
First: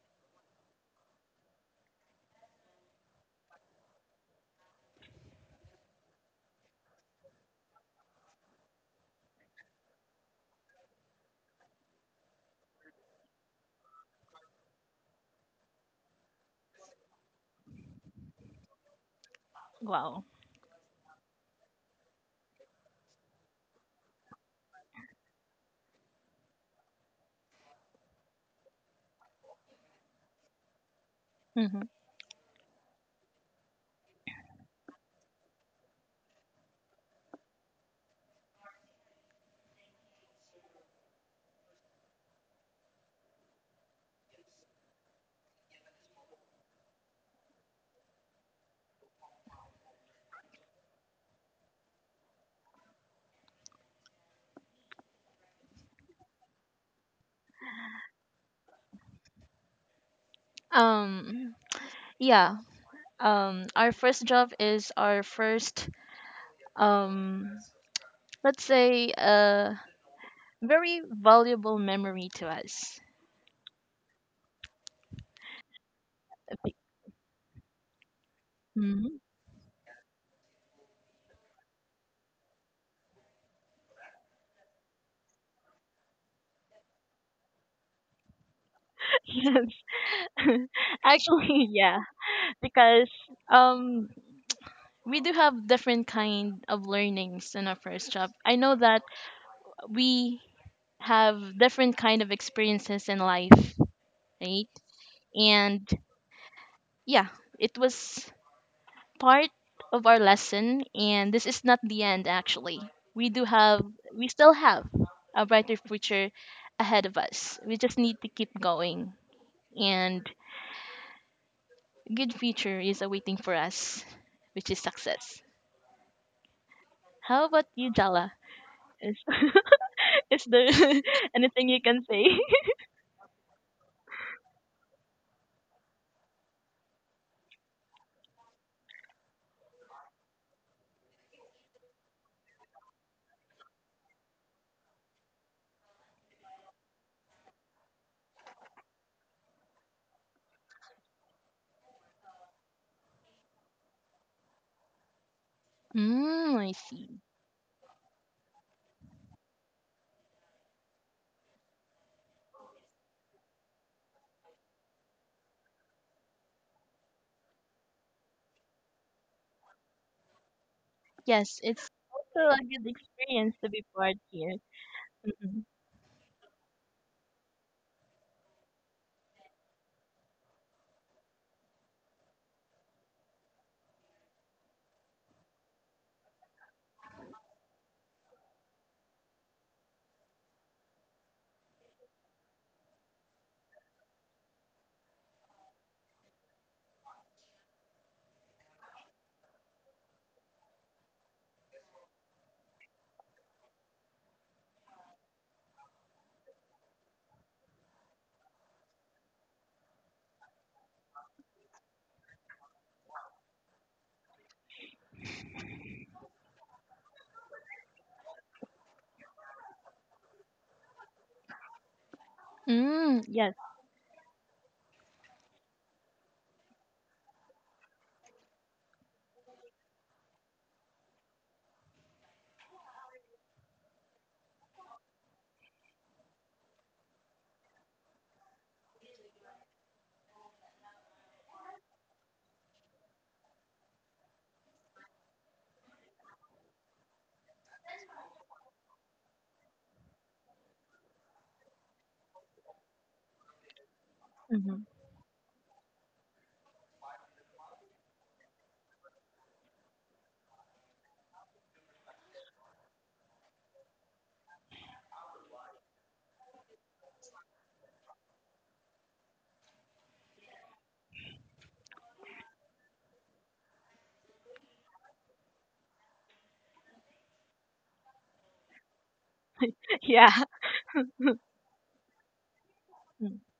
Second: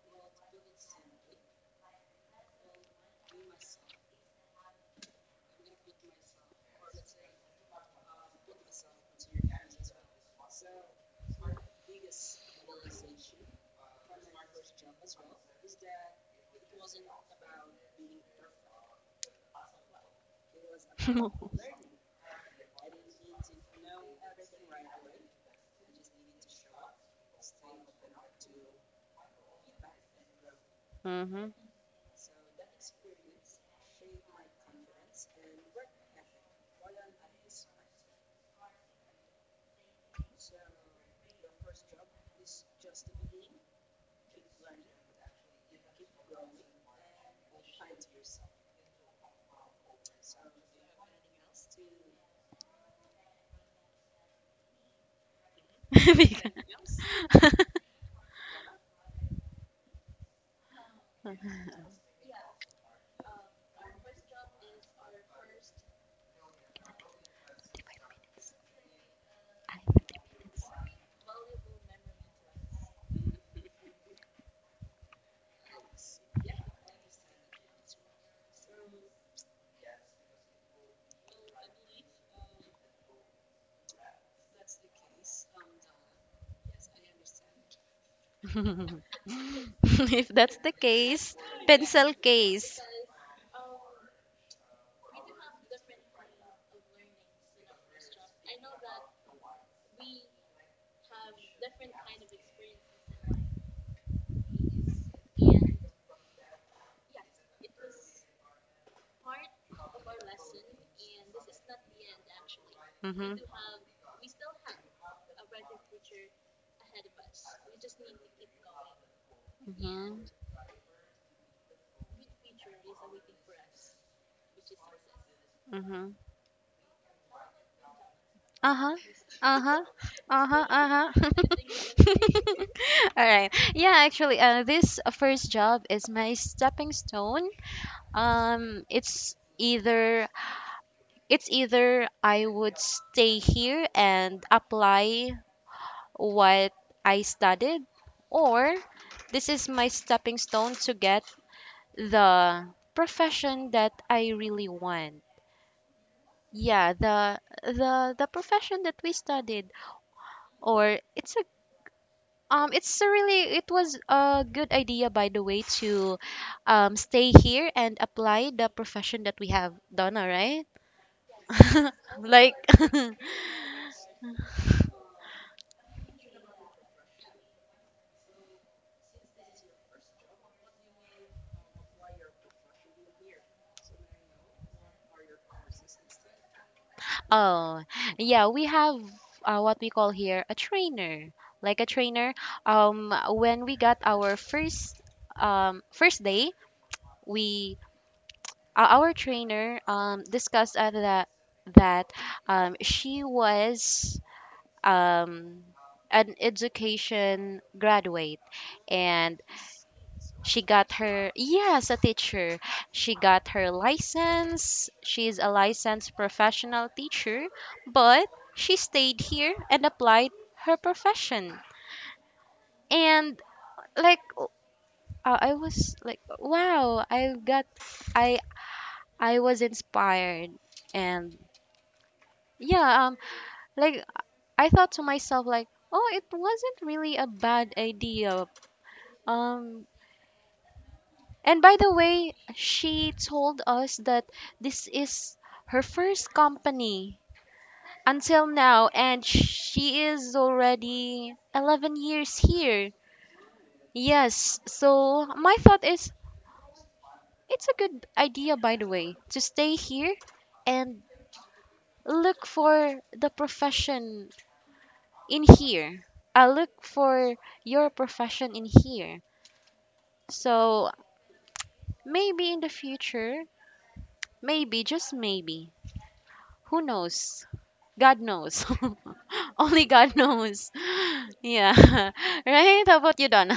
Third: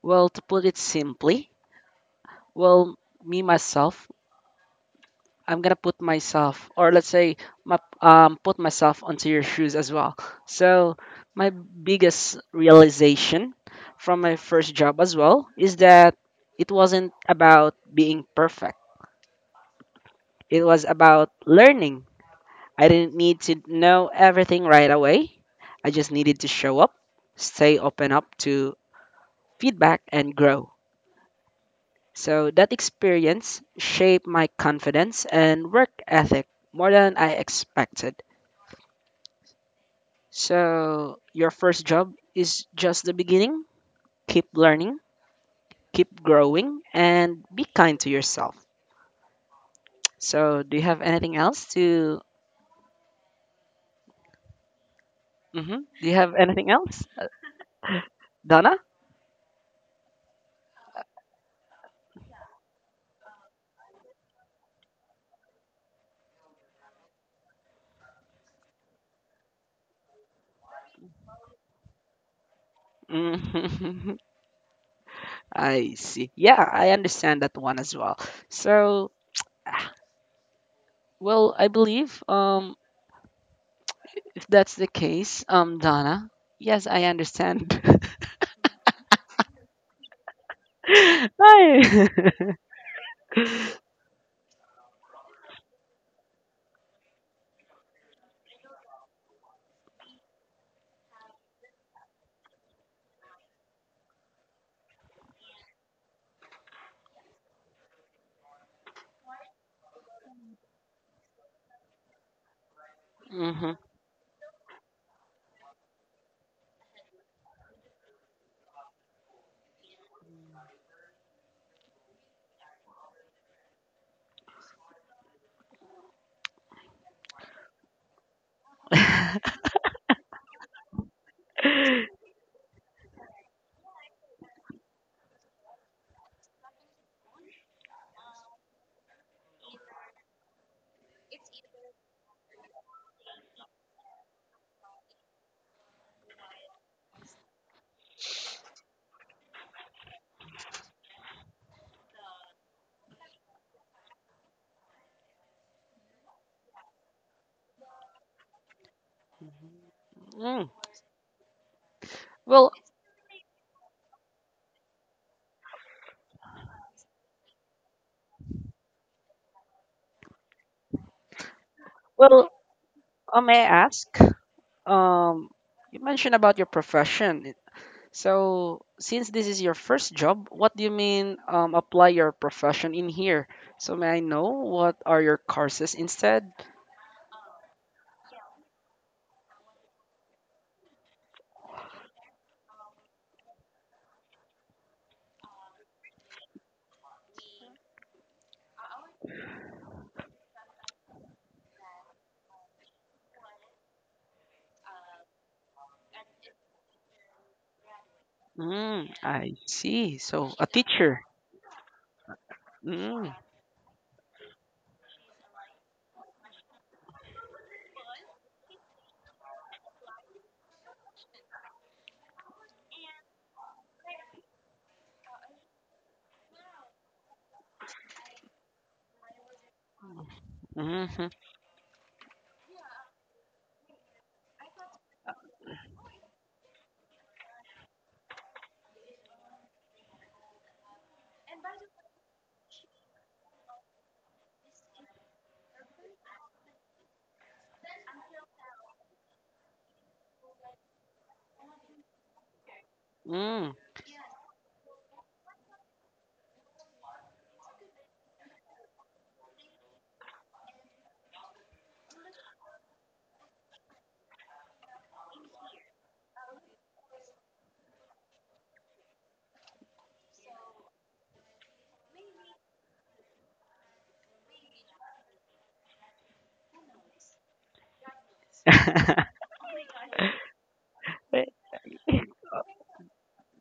well, to put it simply, well, me myself, I'm gonna put myself, or let's say, put myself onto your shoes as well. So, my biggest realization from my first job as well is that it wasn't about being perfect. Wow. It was about learning. I didn't need to know everything right away. I just needed to show up, stay open up to feedback, and grow. Mm-hmm. Mm-hmm. So that experience shaped my confidence and work ethic more than I expected. So your first job is just the beginning. Keep learning, keep growing, and be kind to yourself. So do you have anything else to? Do you have anything Because- else, Donna? Um. Yeah. Our first job is our first. Um. Let's say a very valuable memory to us. I see. Yeah, I understand that one as well. So, ah, well, I believe if that's the case, Donna, yes, I understand. Yes. if that's the case, Actually, yeah, pencil Hi. case. because um we do have different kind of learnings in our first job. I know that we have different kind of experiences in life, right? And yeah, it was part of our lesson, and this is not the end actually. We Mm-hmm. do hmm have we still have a brighter future ahead of us. We just need to keep going. And Mm-hmm. good future is awaiting for us, which is success. Mm-hmm. How about you, Jala? Uh-huh. Is, Uh-huh. is Uh-huh. there Uh-huh. anything you can say? All right. Yeah, actually, this first job is my stepping stone. Um, it's either it's either I would stay here and apply what I studied, or this is my stepping stone to get the profession that I really want. Mm, I Yeah, see. the profession that we studied, Mm. or Well, it's a really it was a good idea, by the way, to stay here and apply the profession that we have done, all right? Yes, it's also well, like a good experience may to be I ask? part here. Um, Mhm. you mentioned about your profession. So, since this is your first job, what do you mean apply your profession in here? So, may I know what are your courses instead? Oh, yeah, we have, what we call here a trainer. Like a trainer, when we got our first, first day, we our trainer discussed, that, she was, um an education graduate. Mm, And I see. So she a got teacher. her, yes, a teacher. She Mm, got her license. She's a licensed professional teacher, but she stayed here and applied her profession. Mm, And, yes. like, I was like, wow, I got I I was inspired, mhm, and yeah, like I thought to myself, like, oh, it wasn't really a bad idea. Um And by the way, she told us that this is her first company until now, and she is already 11 years here. mm. Yes, Mhm. so my thought is, it's a good idea, by the way, to stay here and look for the profession in here. I look for your profession in here. So maybe in the future, maybe, just maybe, who knows? God knows. Only God Yeah. knows. Yeah. Right? How about you, Mm. Donna?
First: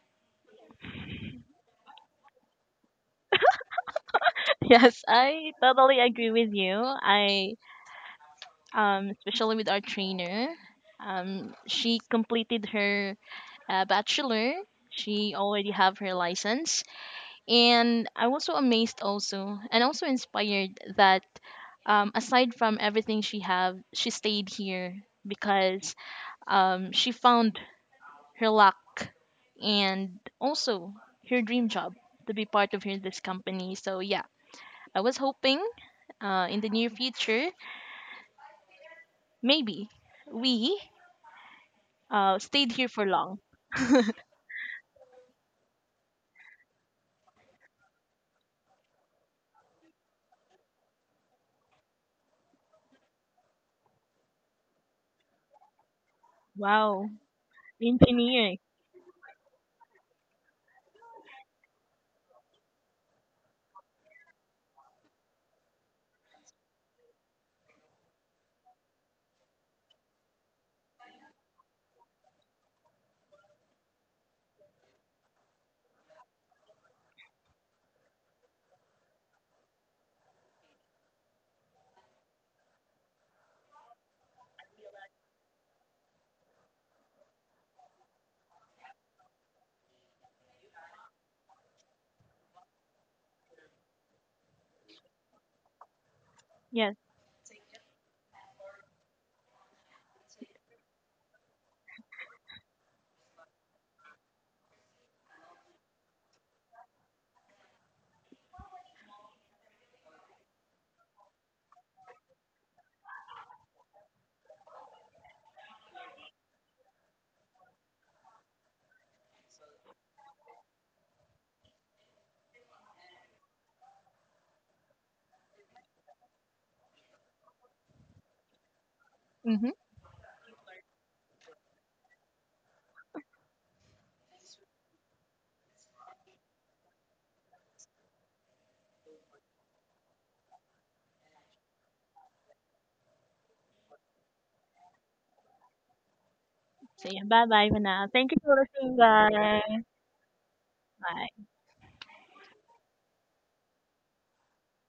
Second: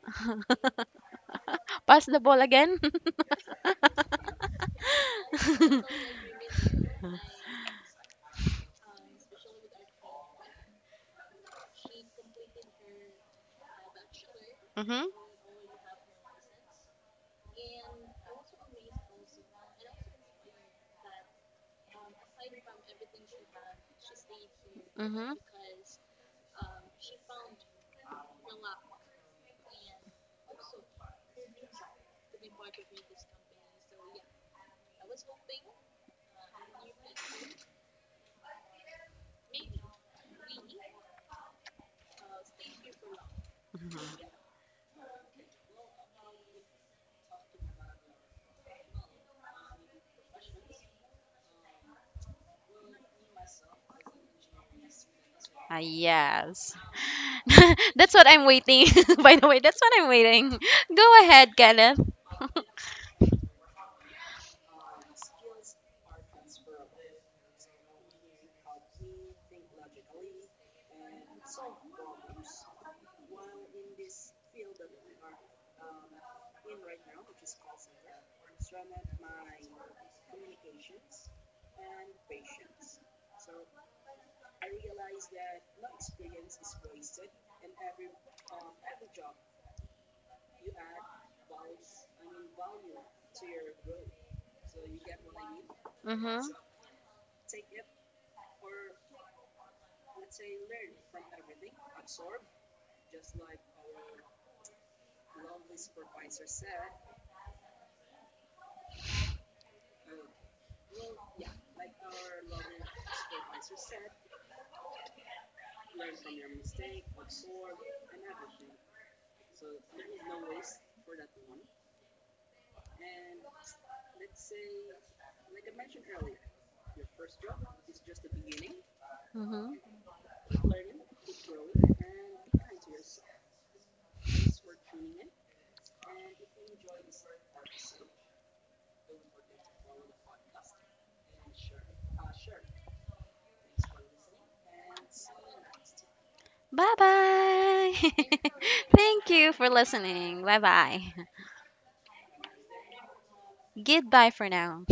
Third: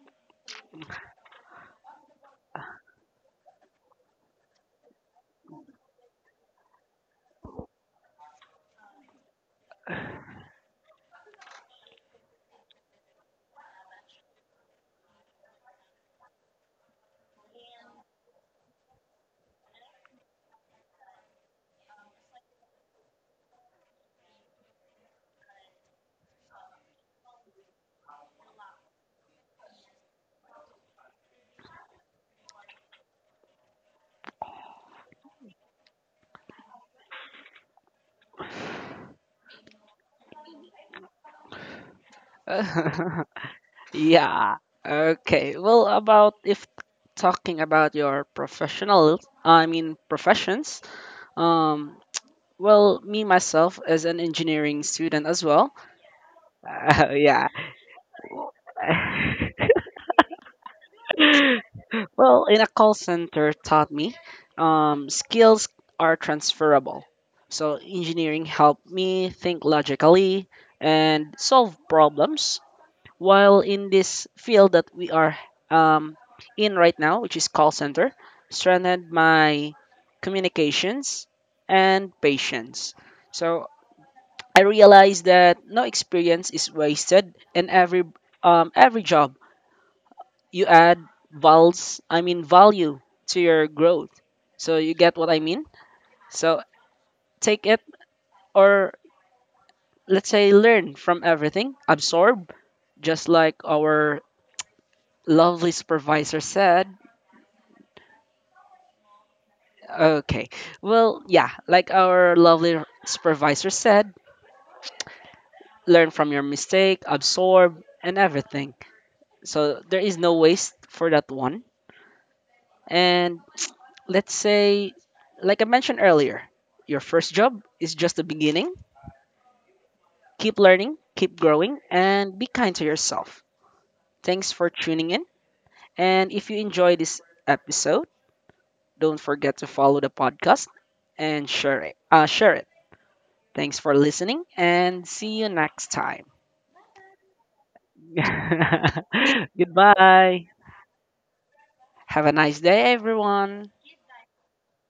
Pass the ball again? Yes, I totally agree with you. I especially with our trainer, she completed her bachelor. Mm-hmm. She already have her license, and I was so amazed also and also inspired that aside from everything she have, she stayed here Mm-hmm. because she found her luck and also her dream job to be part of her, this company. So yeah, I was hoping in the near future, maybe we stayed here for long. Yeah. Okay. Well, about if talking about your professional, I mean professions. Um, well, me myself as an engineering student as well. Ah, yes. Wow, yeah. That's what I'm engineering. waiting. By the way, that's what I'm waiting. Go ahead, Kenneth. Well, in a call center taught me skills are transferable. So engineering helped me think logically and solve problems. While in this field that we are um, in right now, which is call center, strengthened my communications and patience. So I realized that no experience is wasted, and every job you add vals I mean value to your growth, so you get what I mean. Mm-hmm. So Yes. take it, or let's say learn from everything, absorb, just like our lovely supervisor said. Okay, well, yeah, like our lovely supervisor said, learn from your mistake, absorb, and everything, so there is no waste for that one. And let's say, like I mentioned earlier, your first job is just the beginning. Mm-hmm. Mm-hmm. Keep learning, keep growing, and be kind to yourself. Thanks for tuning in. And if you enjoy this episode, don't forget to follow the podcast and share it. Share it. Thanks for listening, and see you next time. Bye So yeah, bye bye for bye. now. Thank you for listening, Thank you for guys. listening. Goodbye. Bye bye. Bye. Have a nice day, everyone. Goodbye for now.